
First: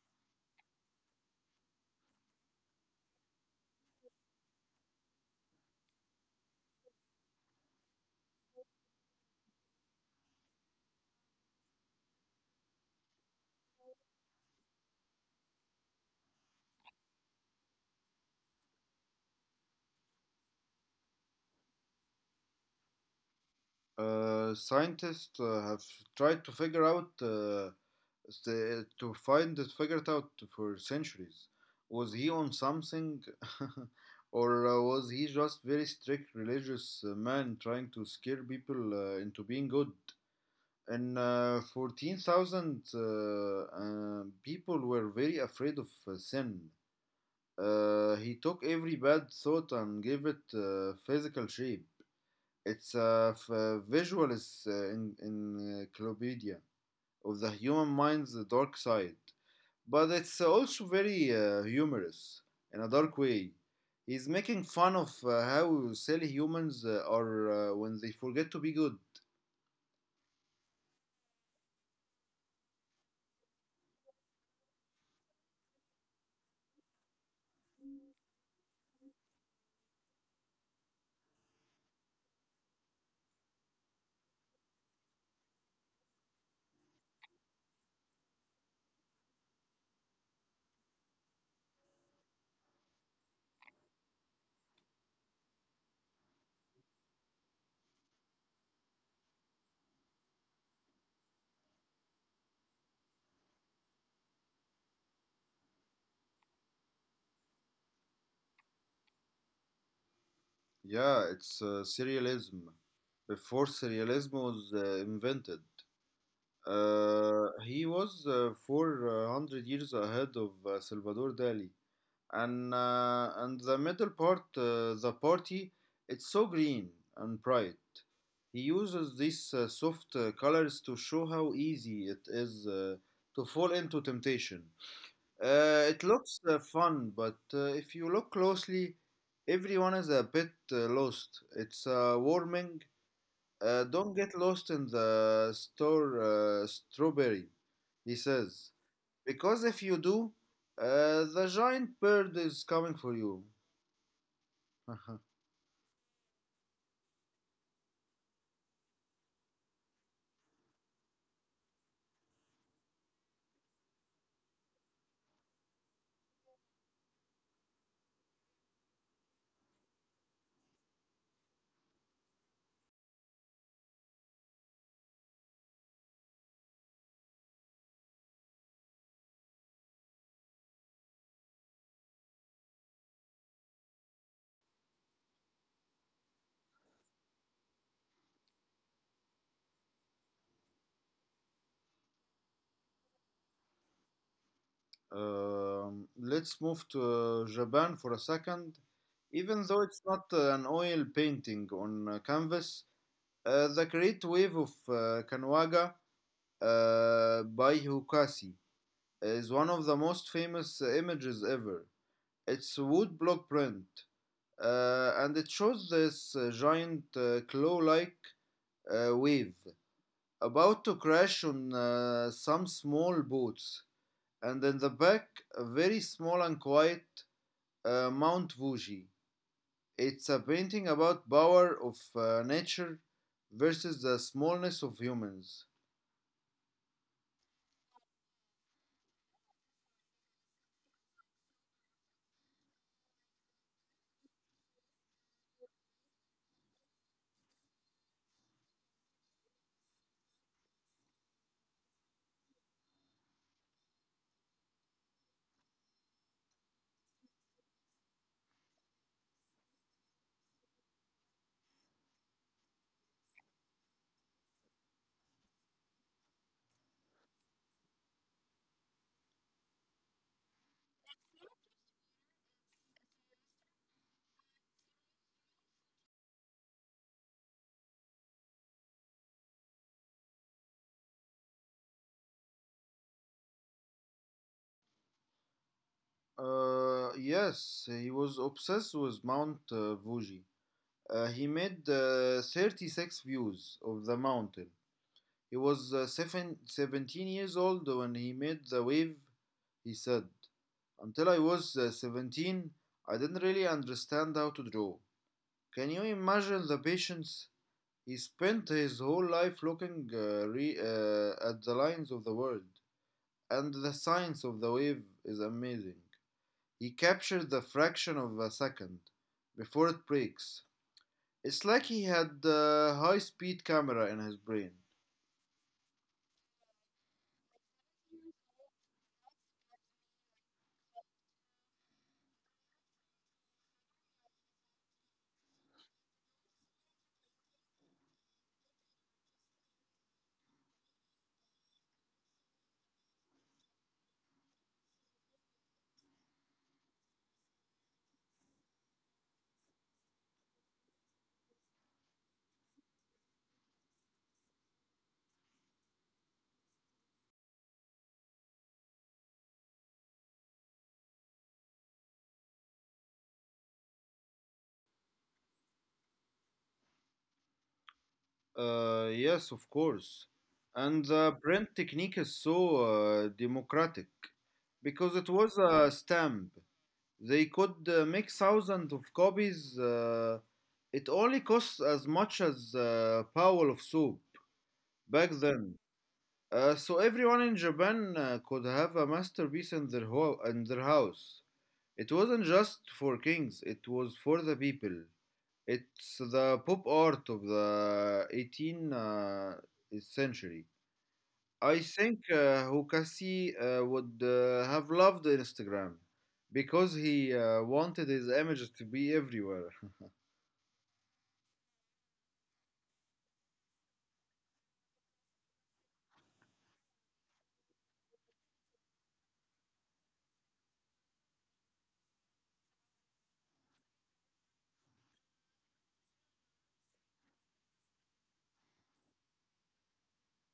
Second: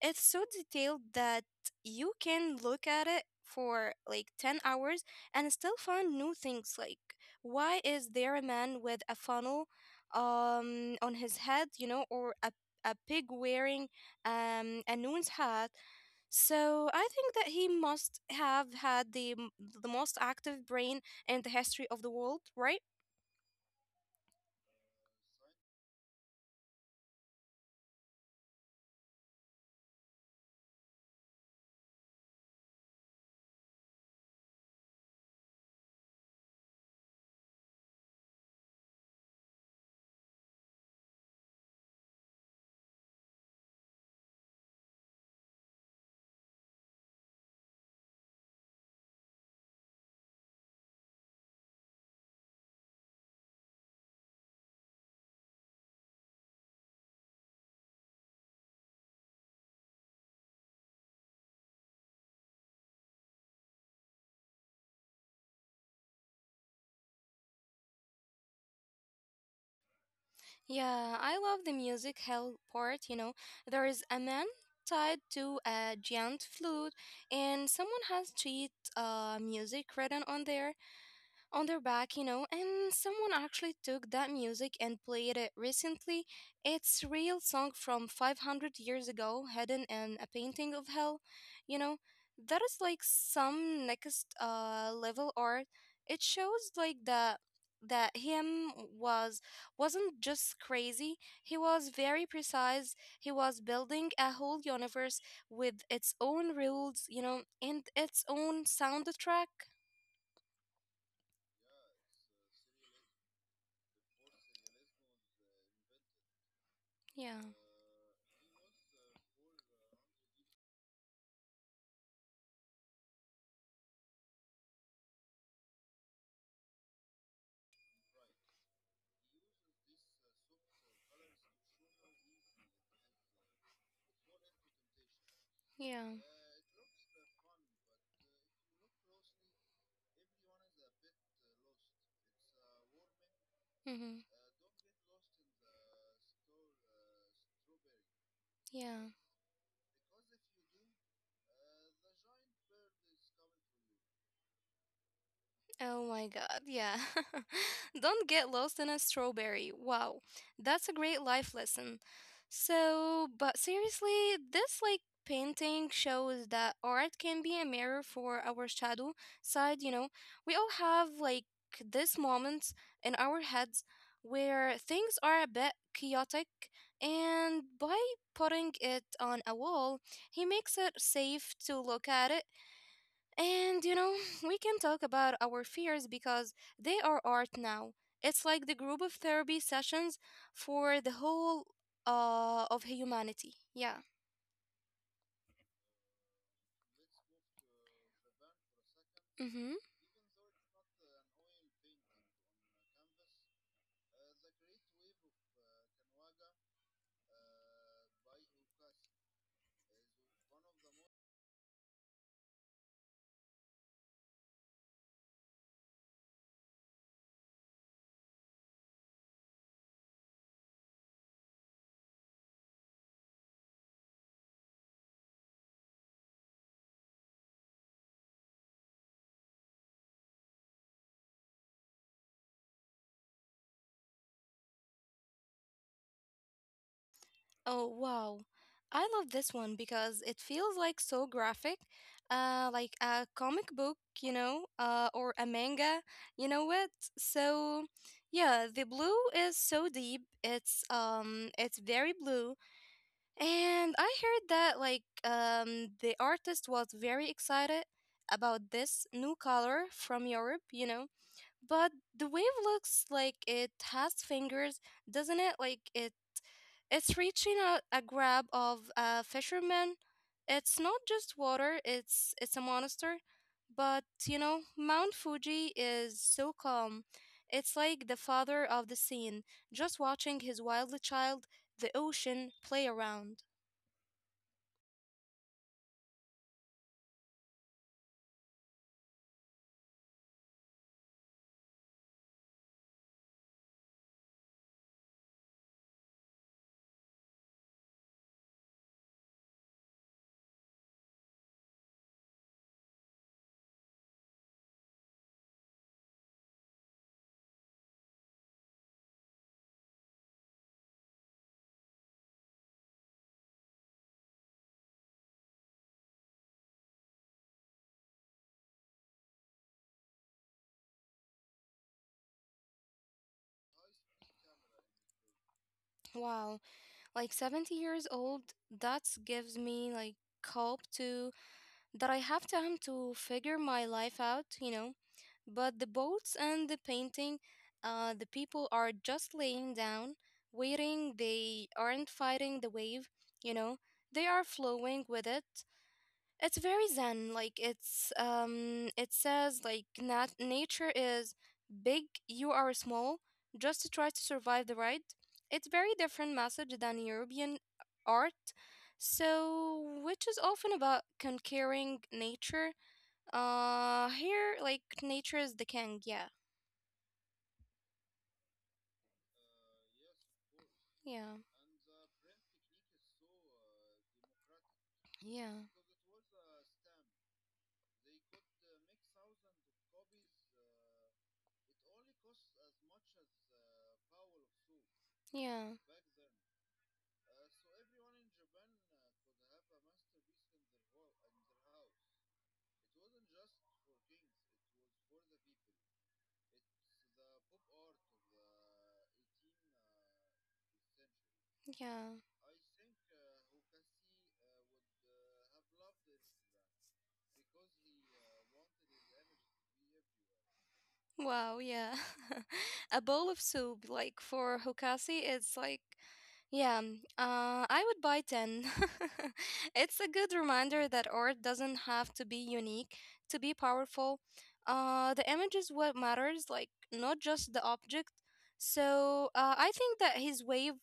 It's so detailed that you can look at it for like 10 hours and still find new things, like why is there a man with a funnel on his head, you know, or a pig wearing a nun's hat. So I think that he must have had the most active brain in the history of the world, right?
Scientists have tried to figure out the, to find it figured out for centuries. Was he on something, or was he just very strict religious man trying to scare people into being good? And 14,000, people were very afraid of sin. He took every bad thought and gave it physical shape. It's a visual encyclopedia of the human mind's dark side, but it's also very humorous in a dark way. He's making fun of how silly humans are when they forget to be good.
Yeah, I love the music hell part, you know. There is a man tied to a giant flute and someone has sheet music written on there on their back, you know, and someone actually took that music and played it recently. It's real song from 500 years ago, hidden in a painting of hell, you know. That is like some next level art. It shows like that that him was wasn't just crazy. He was very precise. He was building a whole universe with its own rules, you know, and its own soundtrack.
Yeah, it's serialism. Before serialism was invented,
Yeah,
he was 400 years ahead of Salvador Dali. And the middle part, the party, it's so green and bright. He uses these soft colors to show how easy it is to fall into temptation. It
yeah.
looks fun, but if you look closely, everyone is a bit lost. It's warming. Don't
Mm-hmm.
get lost in the store strawberry, he says.
Yeah.
Because if you do, the giant bird is coming for you.
Oh my god, yeah. Don't get lost in a strawberry. Wow. That's a great life lesson. So, but seriously, this like painting shows that art can be a mirror for our shadow side, you know. We all have like this moments in our heads where things are a bit chaotic and by putting it on a wall, he makes it safe to look at it. And you know, we can talk about our fears because they are art now. It's like the group of therapy sessions for the whole of humanity. Yeah.
Let's move to Japan for a second.
Mm-hmm.
Even though it's not an oil painting on canvas, the great wave of Kanwaga by Hukasi is one of the most famous images ever. It's a wood block print, and it shows this giant claw-like wave about to crash on some small boats, and in the back, a very small and quiet Mount Fuji. It's a painting about power of nature versus the smallness of humans.
Oh, wow. I love this one because it feels like so graphic, like a comic book, you know, or a manga, you know what? So, yeah, the blue is so deep. It's very blue. And I heard that like the artist was very excited about this new color from Europe, you know. But the wave looks like it has fingers, doesn't it? Like it it's reaching a grab of a fisherman. It's not just water, it's a monster. But you know, Mount Fuji is so calm. It's like the father of the scene, just watching his wild child, the ocean, play around.
Yes, he was obsessed with Mount Fuji. He made 36 views of the mountain. 17 old when he made the wave, he said. Until I was 17, I didn't really understand how to draw. Can you imagine the patience? He spent his whole life looking at the lines of the world, and the science of the wave is amazing. He captured the fraction of a second before it breaks. It's like he had the high speed camera in his brain.
Wow, like 70 years old, that gives me like hope to that I have time to figure my life out, you know. But the boats and the painting, the people are just laying down, waiting. They aren't fighting the wave, you know. They are flowing with it. It's very zen. Like it's it says like nature is big, you are small. Just to try to survive the ride. It's very different message than European art. So which is often about conquering nature. Here like nature is the king. Yeah.
Yes, of course. And
Yeah.
the print technique is so democratic because it
Yeah.
was a stamp. They could make thousands of copies. It only costs as much as a pail of soap back
Yeah.
then. So everyone in Japan could have a masterpiece in their in their house. It wasn't just for kings, it was for the people. It's the pop art of the 18th century. I
Yeah.
think Hukasi would have loved Instagram because he wanted his images to be everywhere.
Wow, yeah. A bowl of soup, like for Hokasi, it's like, yeah, I would buy 10. It's a good reminder that art doesn't have to be unique to be powerful. The image is what matters, like, not just the object. So, I think that his wave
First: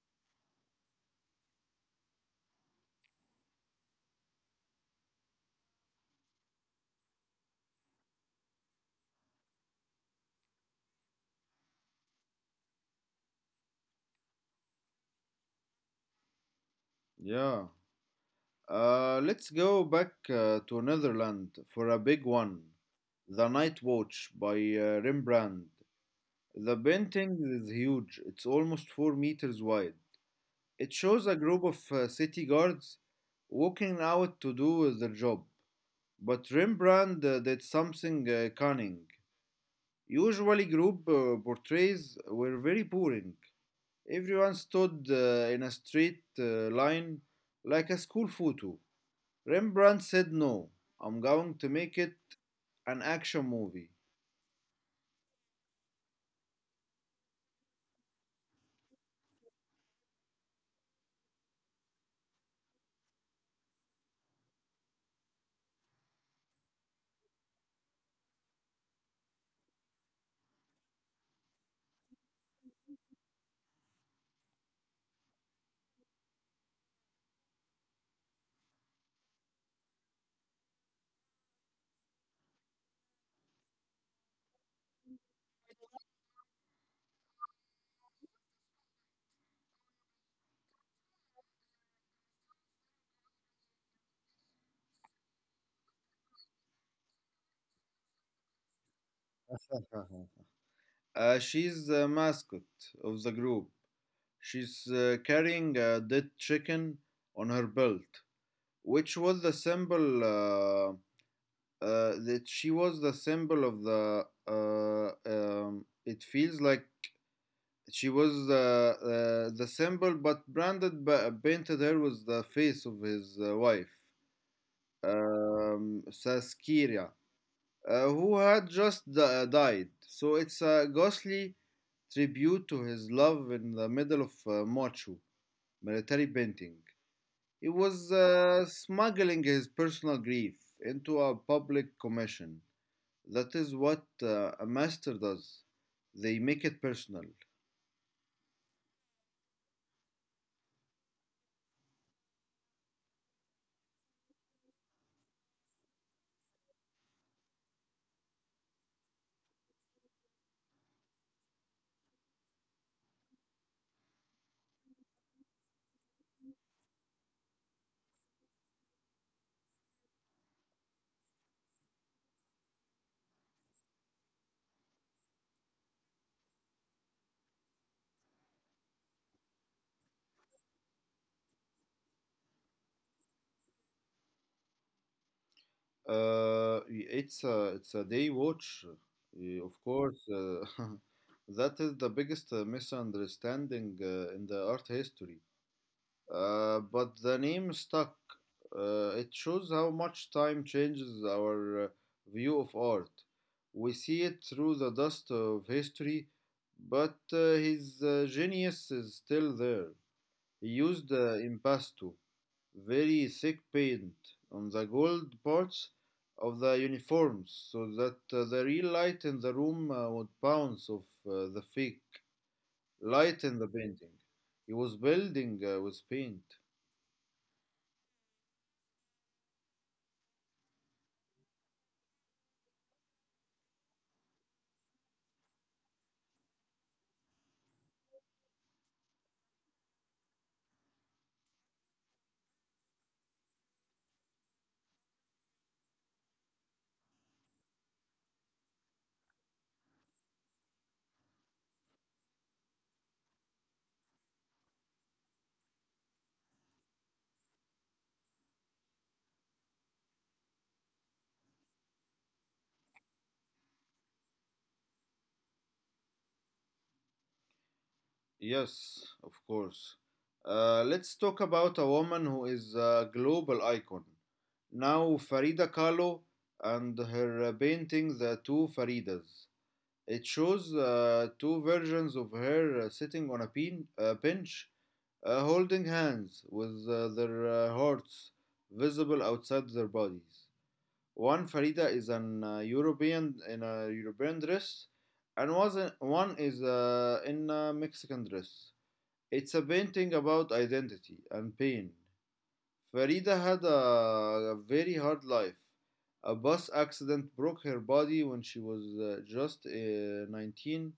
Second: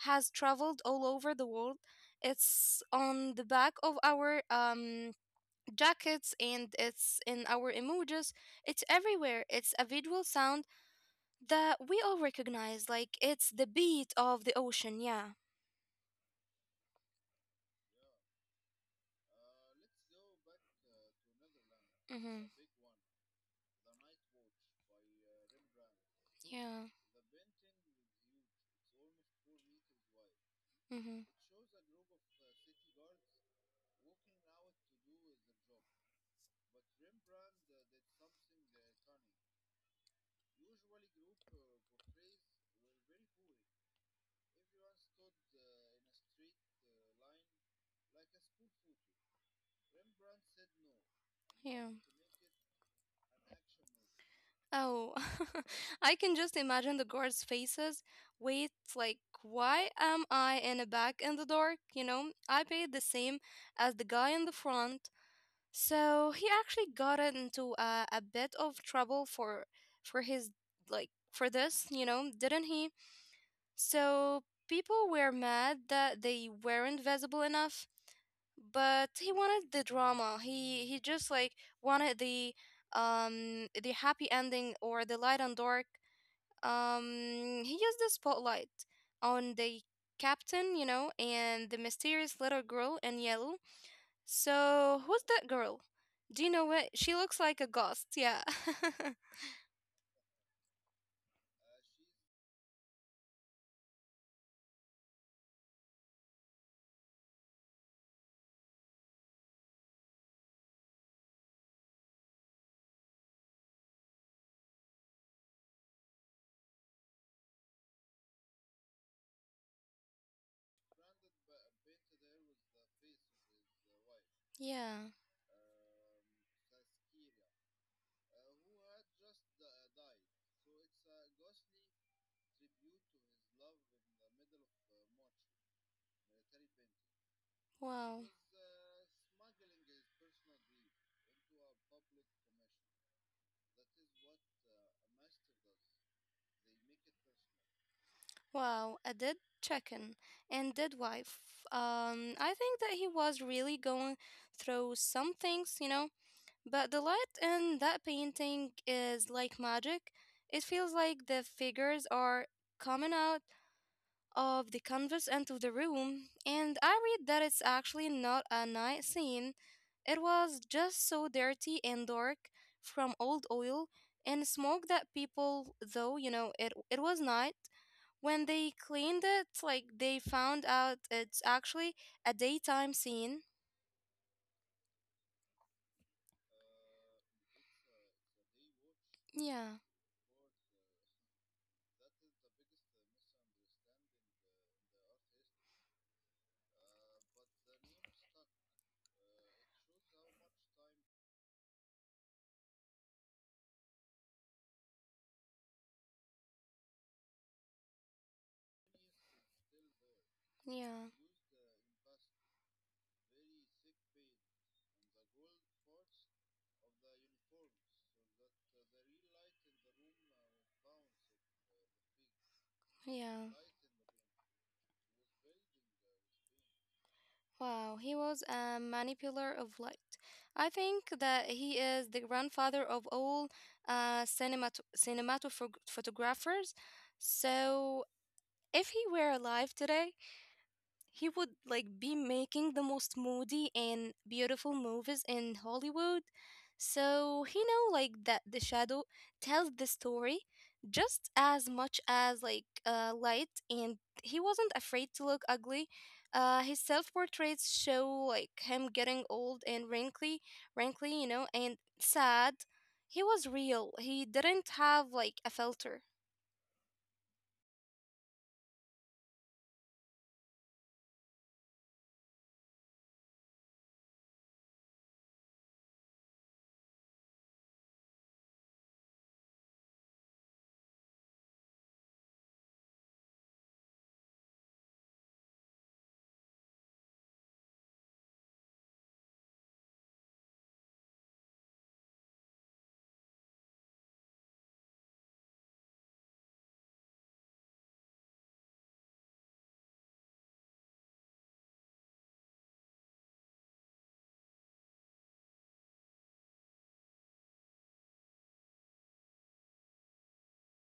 has traveled all over the world. It's on the back of our jackets and it's in our emojis. It's everywhere. It's a visual sound that we all recognize. Like it's the beat of the ocean. Yeah.
Yeah. Let's go back to Netherlands for a big
Mm-hmm.
one. The Night Watch by Rembrandt. The
Yeah.
painting is huge. It's almost 4 meters wide. It shows
Mm-hmm.
a group of city guards walking out to do their job. But Rembrandt did something cunning. Usually, group portraits were very boring. Everyone stood in a straight line like a school photo. Rembrandt said, no, I'm going to
Yeah.
make it an action movie.
Oh, I can just imagine the guards' faces. Wait, like, why am I in the back in the dark? You know, I paid the same as the guy in the front. So he actually got into a bit of trouble for his like for this, didn't he? So people were mad that they weren't visible enough, but he wanted the drama. He just like wanted the happy ending or the light and dark. He used the spotlight on the captain, you know, and the mysterious little girl in yellow, so who's that girl? Do you know what, she looks like a ghost. Yeah.
She's the mascot of the group. She's carrying a dead chicken on her belt. Which was the symbol that she was the symbol of the it feels like she was the symbol but painted her with the face of his wife,
Yeah.
Saskia, who had just died, so it's a ghostly tribute to his love in the middle of Machu military painting. He was
Wow.
smuggling his personal grief into a public commission. That is what a master does. They make it personal.
Wow, a dead chicken and dead wife. I think that he was really going through some things, you know. But the light in that painting is like magic. It feels like the figures are coming out of the canvas into the room, and I read that it's actually not a night scene. It was just so dirty and dark from old oil and smoke that people, though, you know, it was night, when they cleaned it, like they found out it's actually a daytime scene.
It's a day watch, of
Yeah,
course. That is the biggest misunderstanding in the art history. But the name stuck. It shows how much time changes our view of art. We see it through the dust of history, but his genius is still there. He used
yeah,
impasto, very thick paint, on the gold parts of the uniforms so that the real light in the room would bounce off the fake light in the
yeah.
painting. He was building with paint.
Wow, he was a manipulator of light. I think that he is the grandfather of all cinematographers. So, if he were alive today, he would like be making the most moody and beautiful movies in Hollywood. So he know like that the shadow tells the story just as much as like light, and he wasn't afraid to look ugly. His self portraits show like him getting old and wrinkly, and sad. He was real. He didn't have like a filter.
Yes, of course. Let's talk about a woman who is a global icon. Now, Farida Kahlo and her painting, The Two Faridas. It shows two versions of her sitting on a pin, bench, holding hands with their hearts visible outside their bodies. One Farida is an European in a European dress, and was one is in a Mexican dress. It's a painting about identity and pain. Farida had a very hard life. A bus accident broke her body when she was just 19,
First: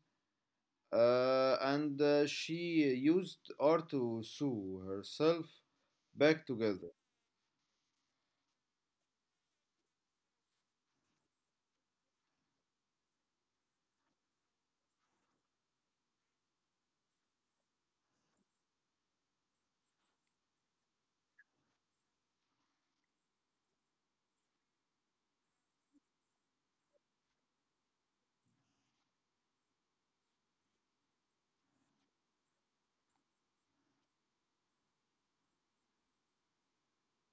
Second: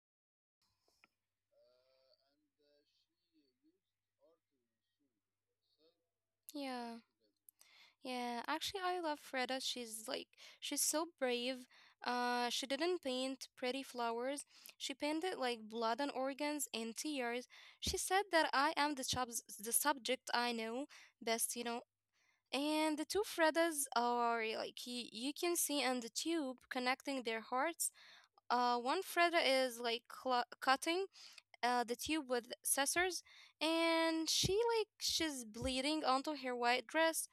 and she used art to sew herself back together.
Yeah. Yeah, actually, I love Freda. She's so brave. She didn't paint pretty flowers. She painted like blood and organs and tears. She said that I am the subject I know best, you know. And the two Fredas are like you can see on the tube connecting their hearts. One Freda is like cutting the tube with scissors, and she like she's bleeding onto her white dress.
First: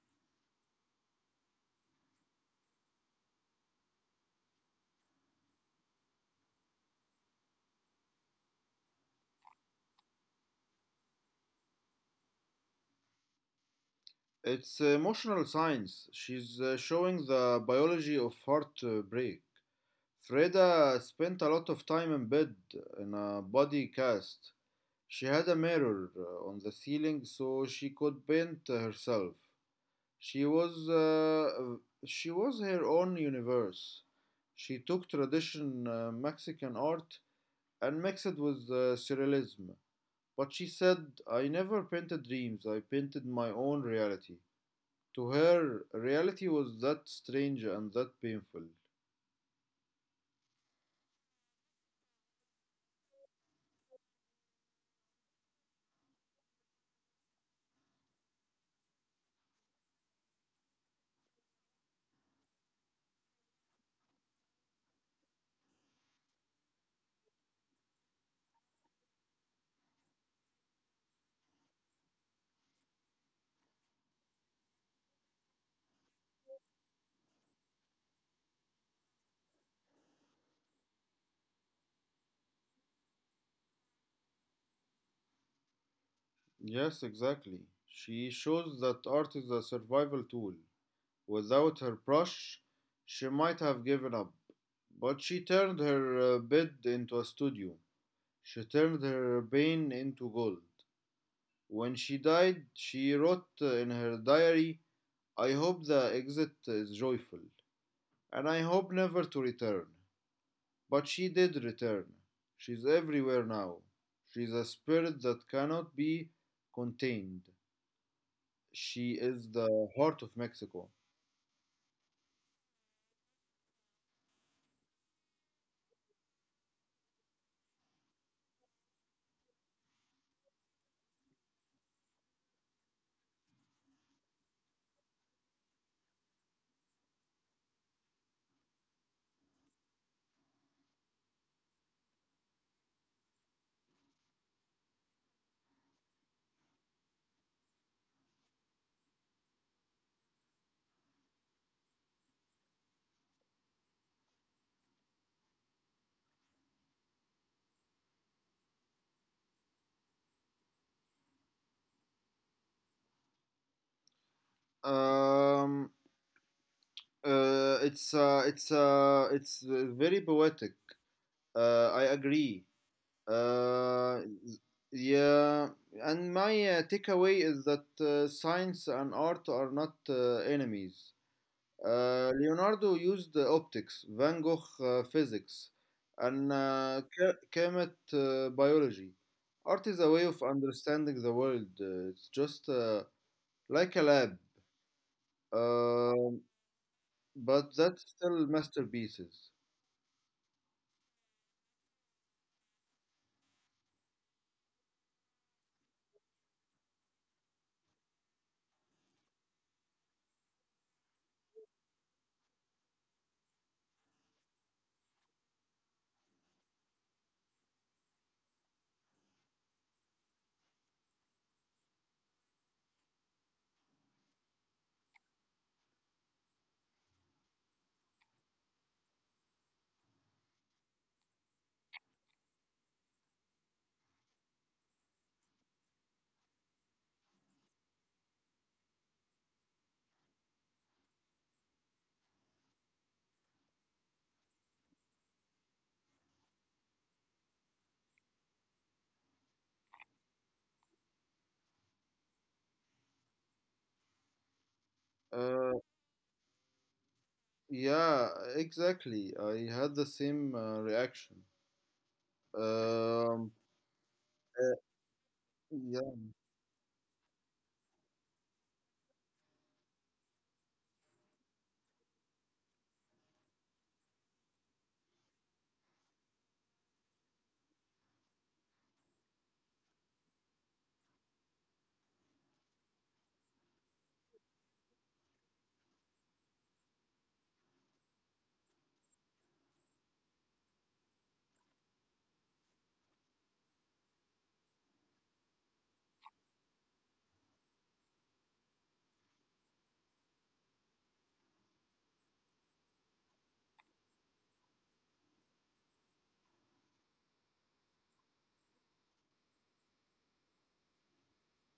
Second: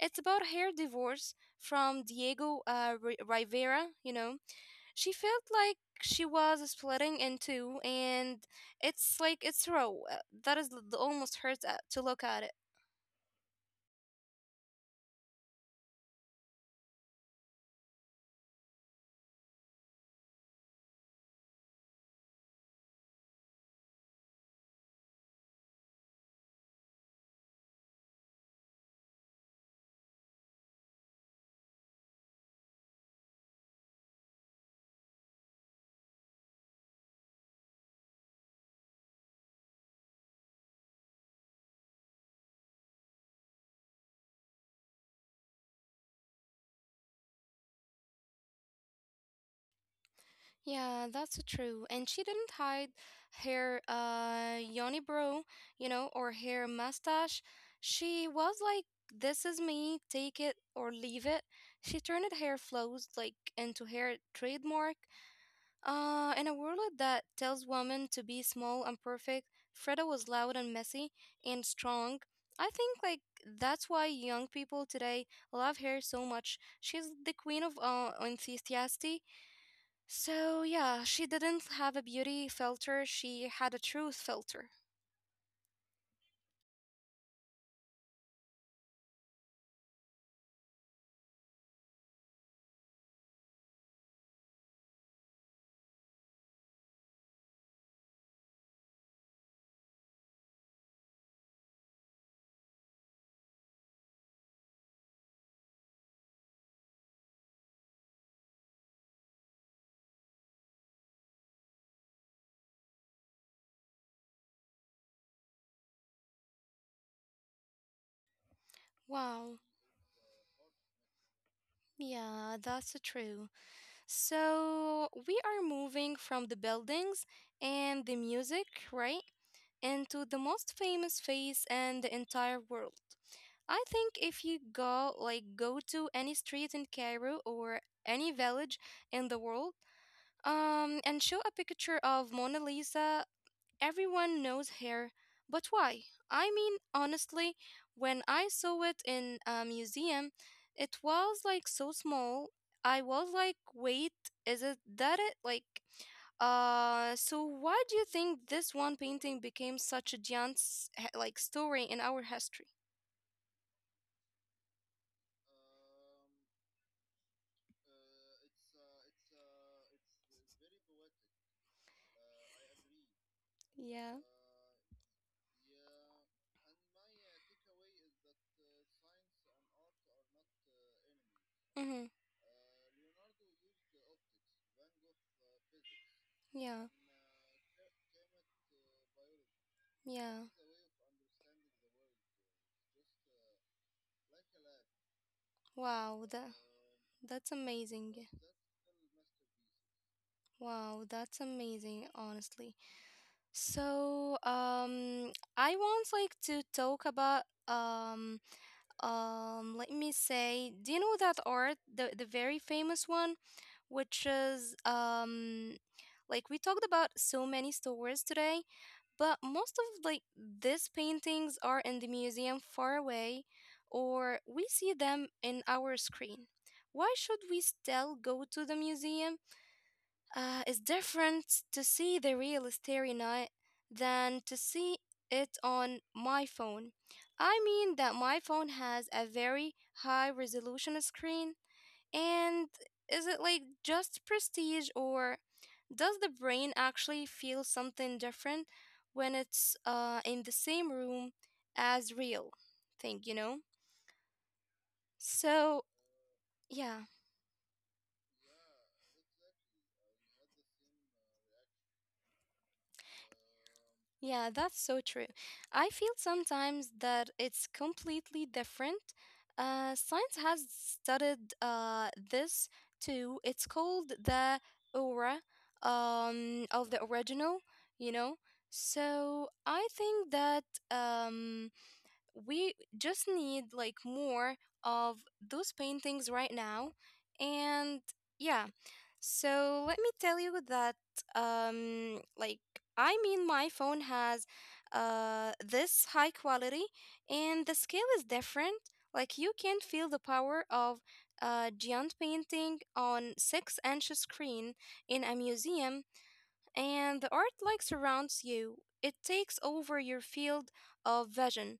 It's about her divorce from Diego Rivera. You know, she felt like she was splitting in two, and it's raw. That is the almost hurts to look at it.
It's emotional science. She's showing the biology of heartbreak. Freda spent a lot of time in bed in a body cast. She had a mirror on the ceiling so she could paint herself. She was uh, she was her own universe. She took tradition Mexican art and mixed it with surrealism. But she said, "I never painted dreams. I painted my own reality." To her, reality was that strange and that painful.
Yeah, that's true. And she didn't hide her yoni bro, you know, or her mustache. She was like, "This is me. Take it or leave it." She turned her flaws like into her trademark. In a world that tells women to be small and perfect, Freda was loud and messy and strong. I think like that's why young people today love her so much. She's the queen of enthusiasm, so yeah, she didn't have a beauty filter, she had a truth filter.
Yes, exactly. She shows that art is a survival tool. Without her brush, she might have given up. But she turned her bed into a studio. She turned her pain into gold. When she died, she wrote in her diary, I hope the exit is joyful, and I hope never to return. But she did return. She's everywhere now. She's a spirit that cannot be contained. She is
Wow.
the heart of Mexico.
Yeah, that's true. So, we are moving from the buildings and the music, right? Into the most famous face in the entire world. I think if you go to any street in Cairo or any village in the world, and show a picture of Mona Lisa, everyone knows hair, but why? I mean, honestly, when I saw it in a museum, it was like so small. I was like, wait, is it that it? Like, so why do you think this one painting became such a giant, like, story in our history?
Um, it's very poetic. I agree.
Yeah.
Uh, yeah, and my takeaway is that science and art are not enemies.
Mm-hmm.
Leonardo used optics, Van Gogh physics, and
Yeah.
Kemet biology. Art is a way of
Yeah.
understanding the world. It's just like a lab,
Wow.
uh,
That that's
but that's
amazing.
still masterpieces.
Wow, that's amazing, honestly. So, I want like to talk about let me say, do you know that art, the very famous one, which is like, we talked about so many stores today, but most of like these paintings are in the museum far away or we see them in our screen. Why should we still go to the museum? Uh, it's different to see the real Starry Night than to see it on my phone. I mean that my phone has a very high resolution screen. And is it like just prestige, or does the brain actually feel something different when it's in the same room as real thing, you know?
Uh,
So, yeah.
Yeah, exactly. I had the same reaction. Um,
Yeah,
uh,
that's so true. I
yeah,
feel sometimes that it's completely different. Science has studied this too. It's called the aura of the original, you know? So I think that. Um, we just need like more of those paintings right now. And yeah, so let me tell you that like, I mean my phone has this high quality, and the scale is different. Like, you can feel the power of a giant painting on 6-inch screen in a museum, and the art like surrounds you, it takes over your field of vision.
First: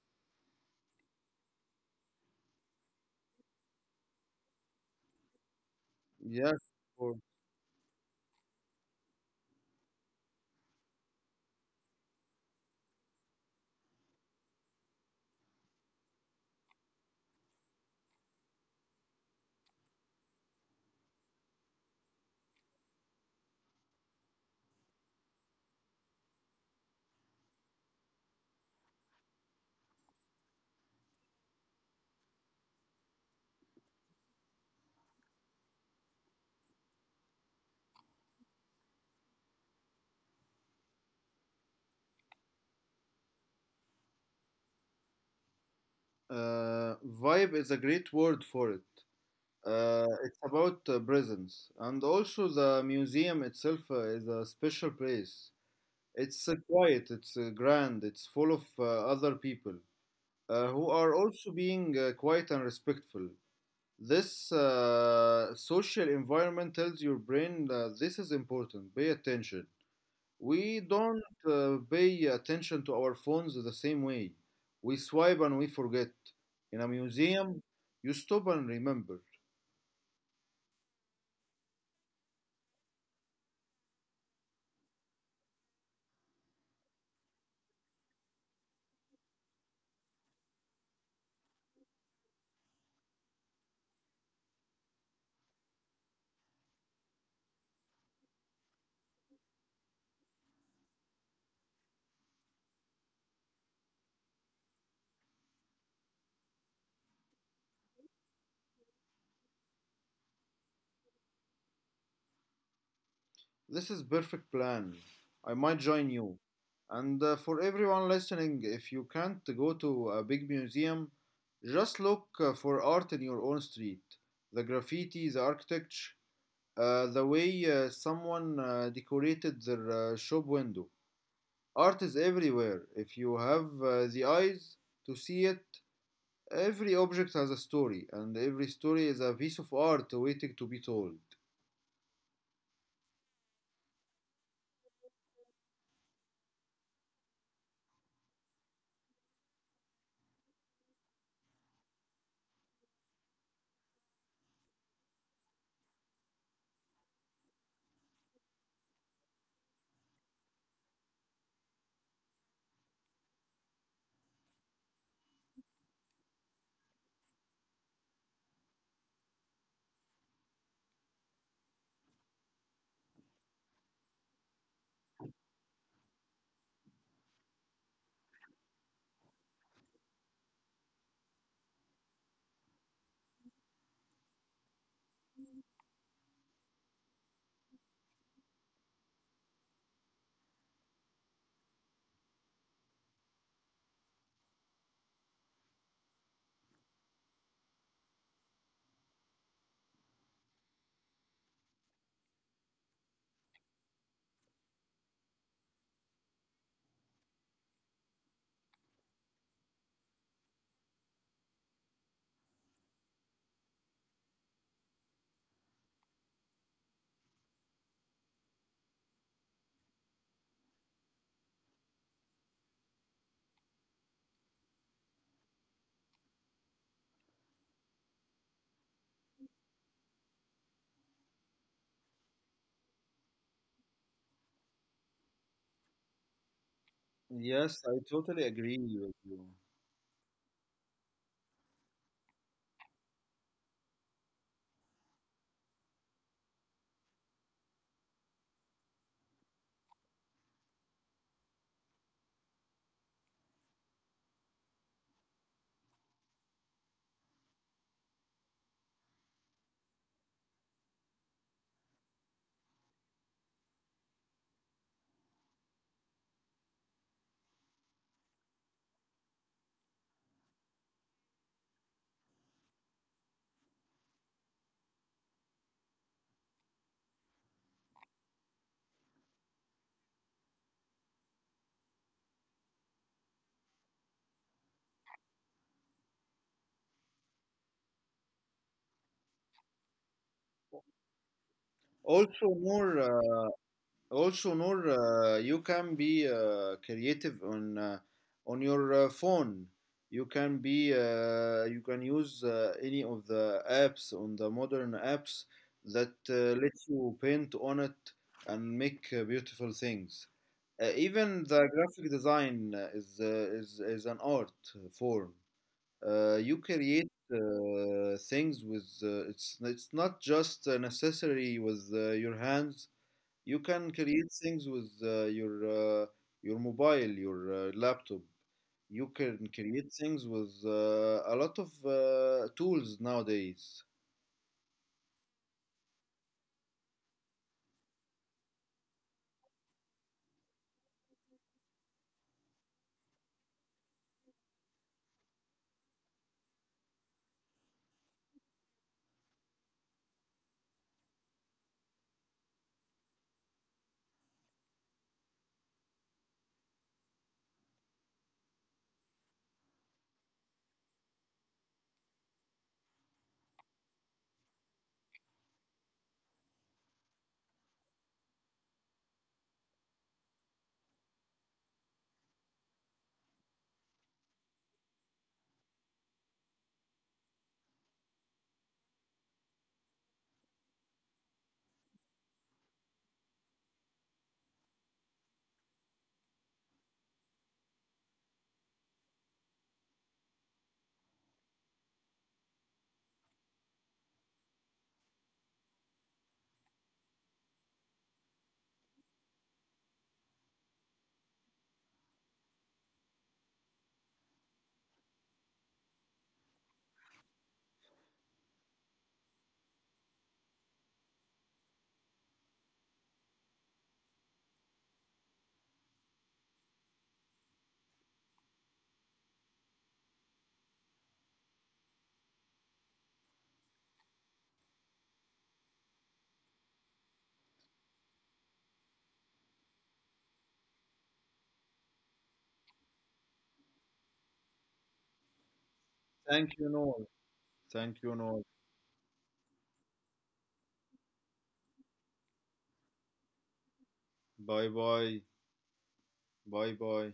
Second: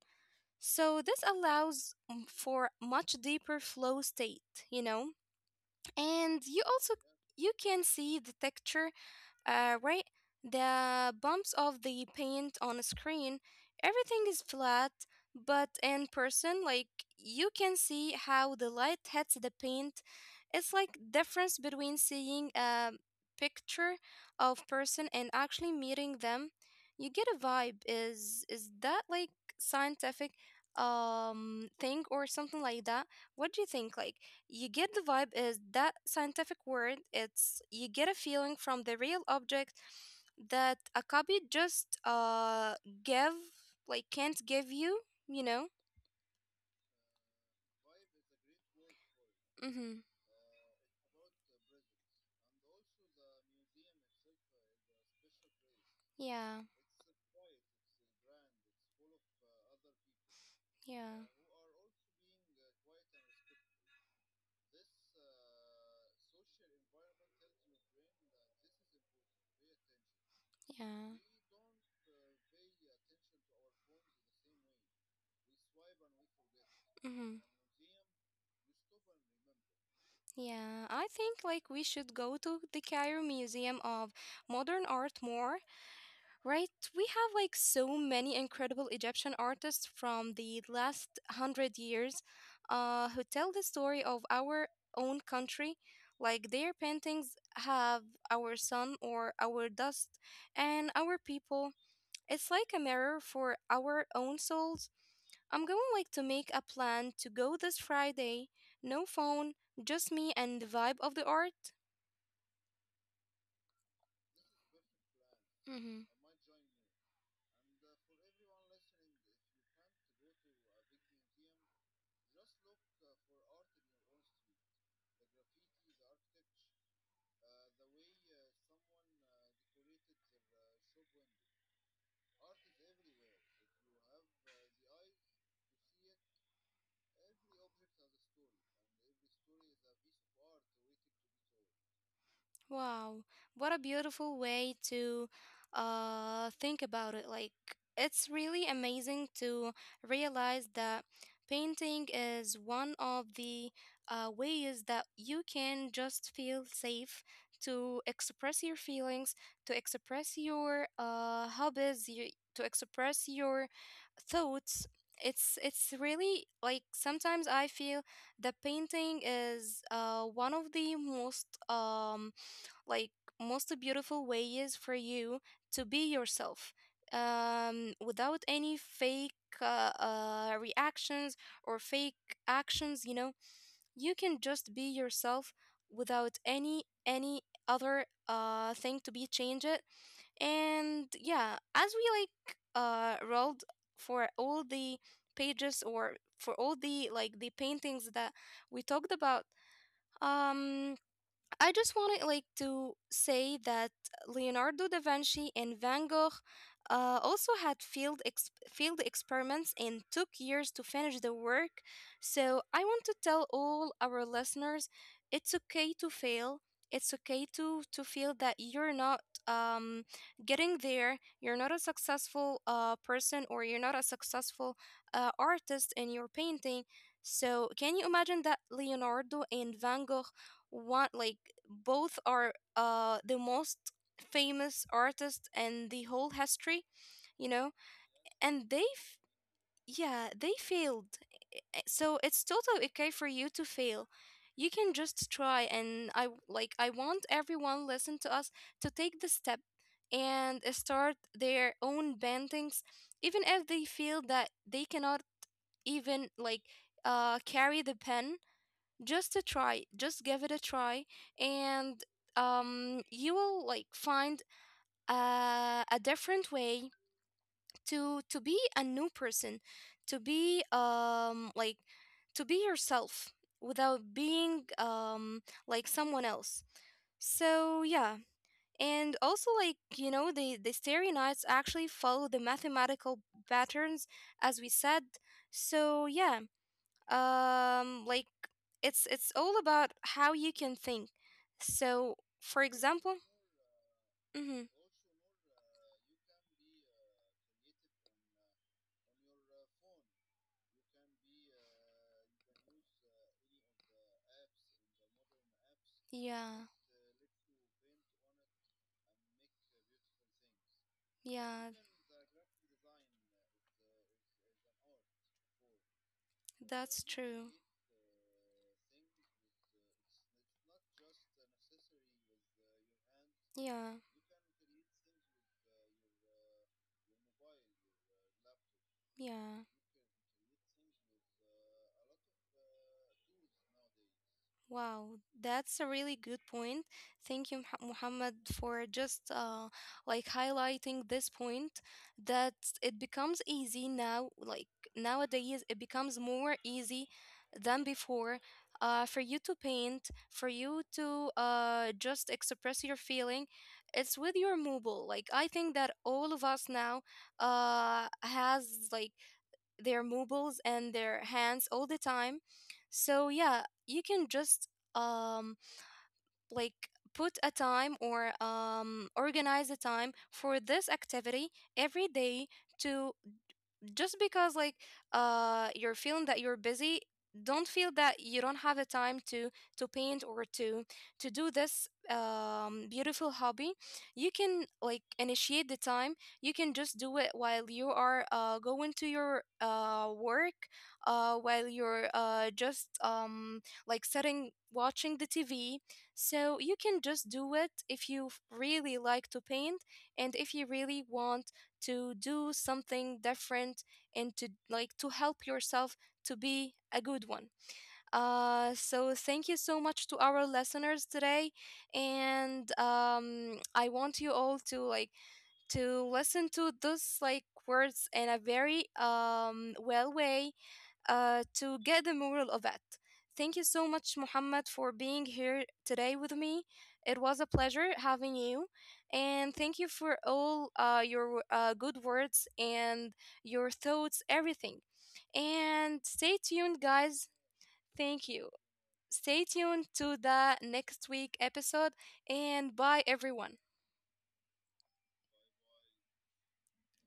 So this allows for much deeper flow state, you know? And
yes.
you also
for-
you can see the texture, right? The bumps of the paint on a screen, everything is flat, but in person, like you can see how the light hits the paint. It's like difference between seeing a picture of person and actually meeting them. You get a vibe. Is that like scientific thing or something like that? What do you think? Like, you get the vibe, is that scientific word, it's you get a feeling from the real object that a copy just give like can't give you, you know.
Vibe is a great word for it.
Mm-hmm.
It's about presence, and also the museum itself is a special place. It's
Yeah.
quiet, it's grand, it's full of other people who are
Yeah.
also being quiet and respectful. This social environment tells your brain that this is important. Pay attention, we
Yeah.
don't pay attention to our phones the same way. We swipe and we forget. In a
Mm-hmm.
museum, you stop and remember.
Yeah, I think like we should go to the Cairo Museum of Modern Art more. Right? We have like so many incredible Egyptian artists from the last 100 years who tell the story of our own country. Like their paintings have our sun or our dust and our people. It's like a mirror for our own souls. I'm going like to make a plan to go this Friday. No phone, just me and the vibe of the art.
This is perfect plan. I might join
Mm-hmm.
you. And for everyone listening, if you can't go to a big museum, just look for art in your own street. The graffiti, the architecture, the way someone decorated their shop window. Art is everywhere. If you have the eyes to see it, every object has a story, and every story is a piece of art waiting to be told.
Wow, what a beautiful way to think about it. Like, it's really amazing to realize that painting is one of the ways that you can just feel safe to express your feelings, to express your hobbies, y to express your thoughts. It's really like sometimes I feel that painting is one of the most like most beautiful way is for you to be yourself without any fake reactions or fake actions, you know. You can just be yourself without any other thing to be changed it. And yeah, as we like rolled for all the pages or for all the like the paintings that we talked about, um I just wanted like to say that Leonardo da Vinci and Van Gogh also had field experiments and took years to finish the work. So I want to tell all our listeners, it's okay to fail. It's okay to feel that you're not um, getting there. You're not a successful person, or you're not a successful artist in your painting. So, can you imagine that Leonardo and Van Gogh one like both are the most famous artist in the whole history, you know,
Yes, I totally
and
agree
they
with
f-
you.
yeah they failed. So it's totally okay for you to fail. You can just try, and like I want everyone listen to us to take the step and start their own paintings, even if they feel that they cannot even like carry the pen. Just a try, just give it a try. And you will like find a different way to be a new person, to be like to be yourself without being like someone else. So yeah. And also like, you know, the starry nights actually follow the mathematical patterns, as we said. So yeah, like, it's all about how you can think. So
Also,
for
more
example.
also
mhm,
Noor, you can be creative on your phone. You can use any of the apps on the modern apps that
yeah,
lets you paint on it and make beautiful things. Even the
yeah,
graphic design is an art form. You create
that's true,
things with, it's not just necessary with your hands, you can
yeah,
create things with your mobile, your laptop. You can
yeah.
create things with a lot of tools nowadays.
Wow, that's a really good point. Thank you, Muhammad, for just like highlighting this point, that it becomes easy now, like nowadays, it becomes more easy than before for you to paint, for you to just express your feeling. It's with your mobile. Like I think that all of us now has like their mobiles and their hands all the time. So yeah, you can just um like put a time or organize a time for this activity every day, to just because like you're feeling that you're busy, don't feel that you don't have a time to paint or to do this beautiful hobby. You can like initiate the time. You can just do it while you are going to your work, while you're just like sitting watching the tv. So you can just do it if you really like to paint and if you really want to do something different and to like to help yourself to be a good one. So thank you so much to our listeners today, and I want you all to like to listen to those like words in a very well way to get the moral of it. Thank you so much, Muhammad, for being here today with me. It was a pleasure having you. And thank you for all your good words and your thoughts, everything. And stay
Thank you,
tuned,
Noor.
guys.
Thank you,
Thank
Noor.
you. Stay tuned to the next week episode. And bye, everyone.
Bye bye. Bye bye.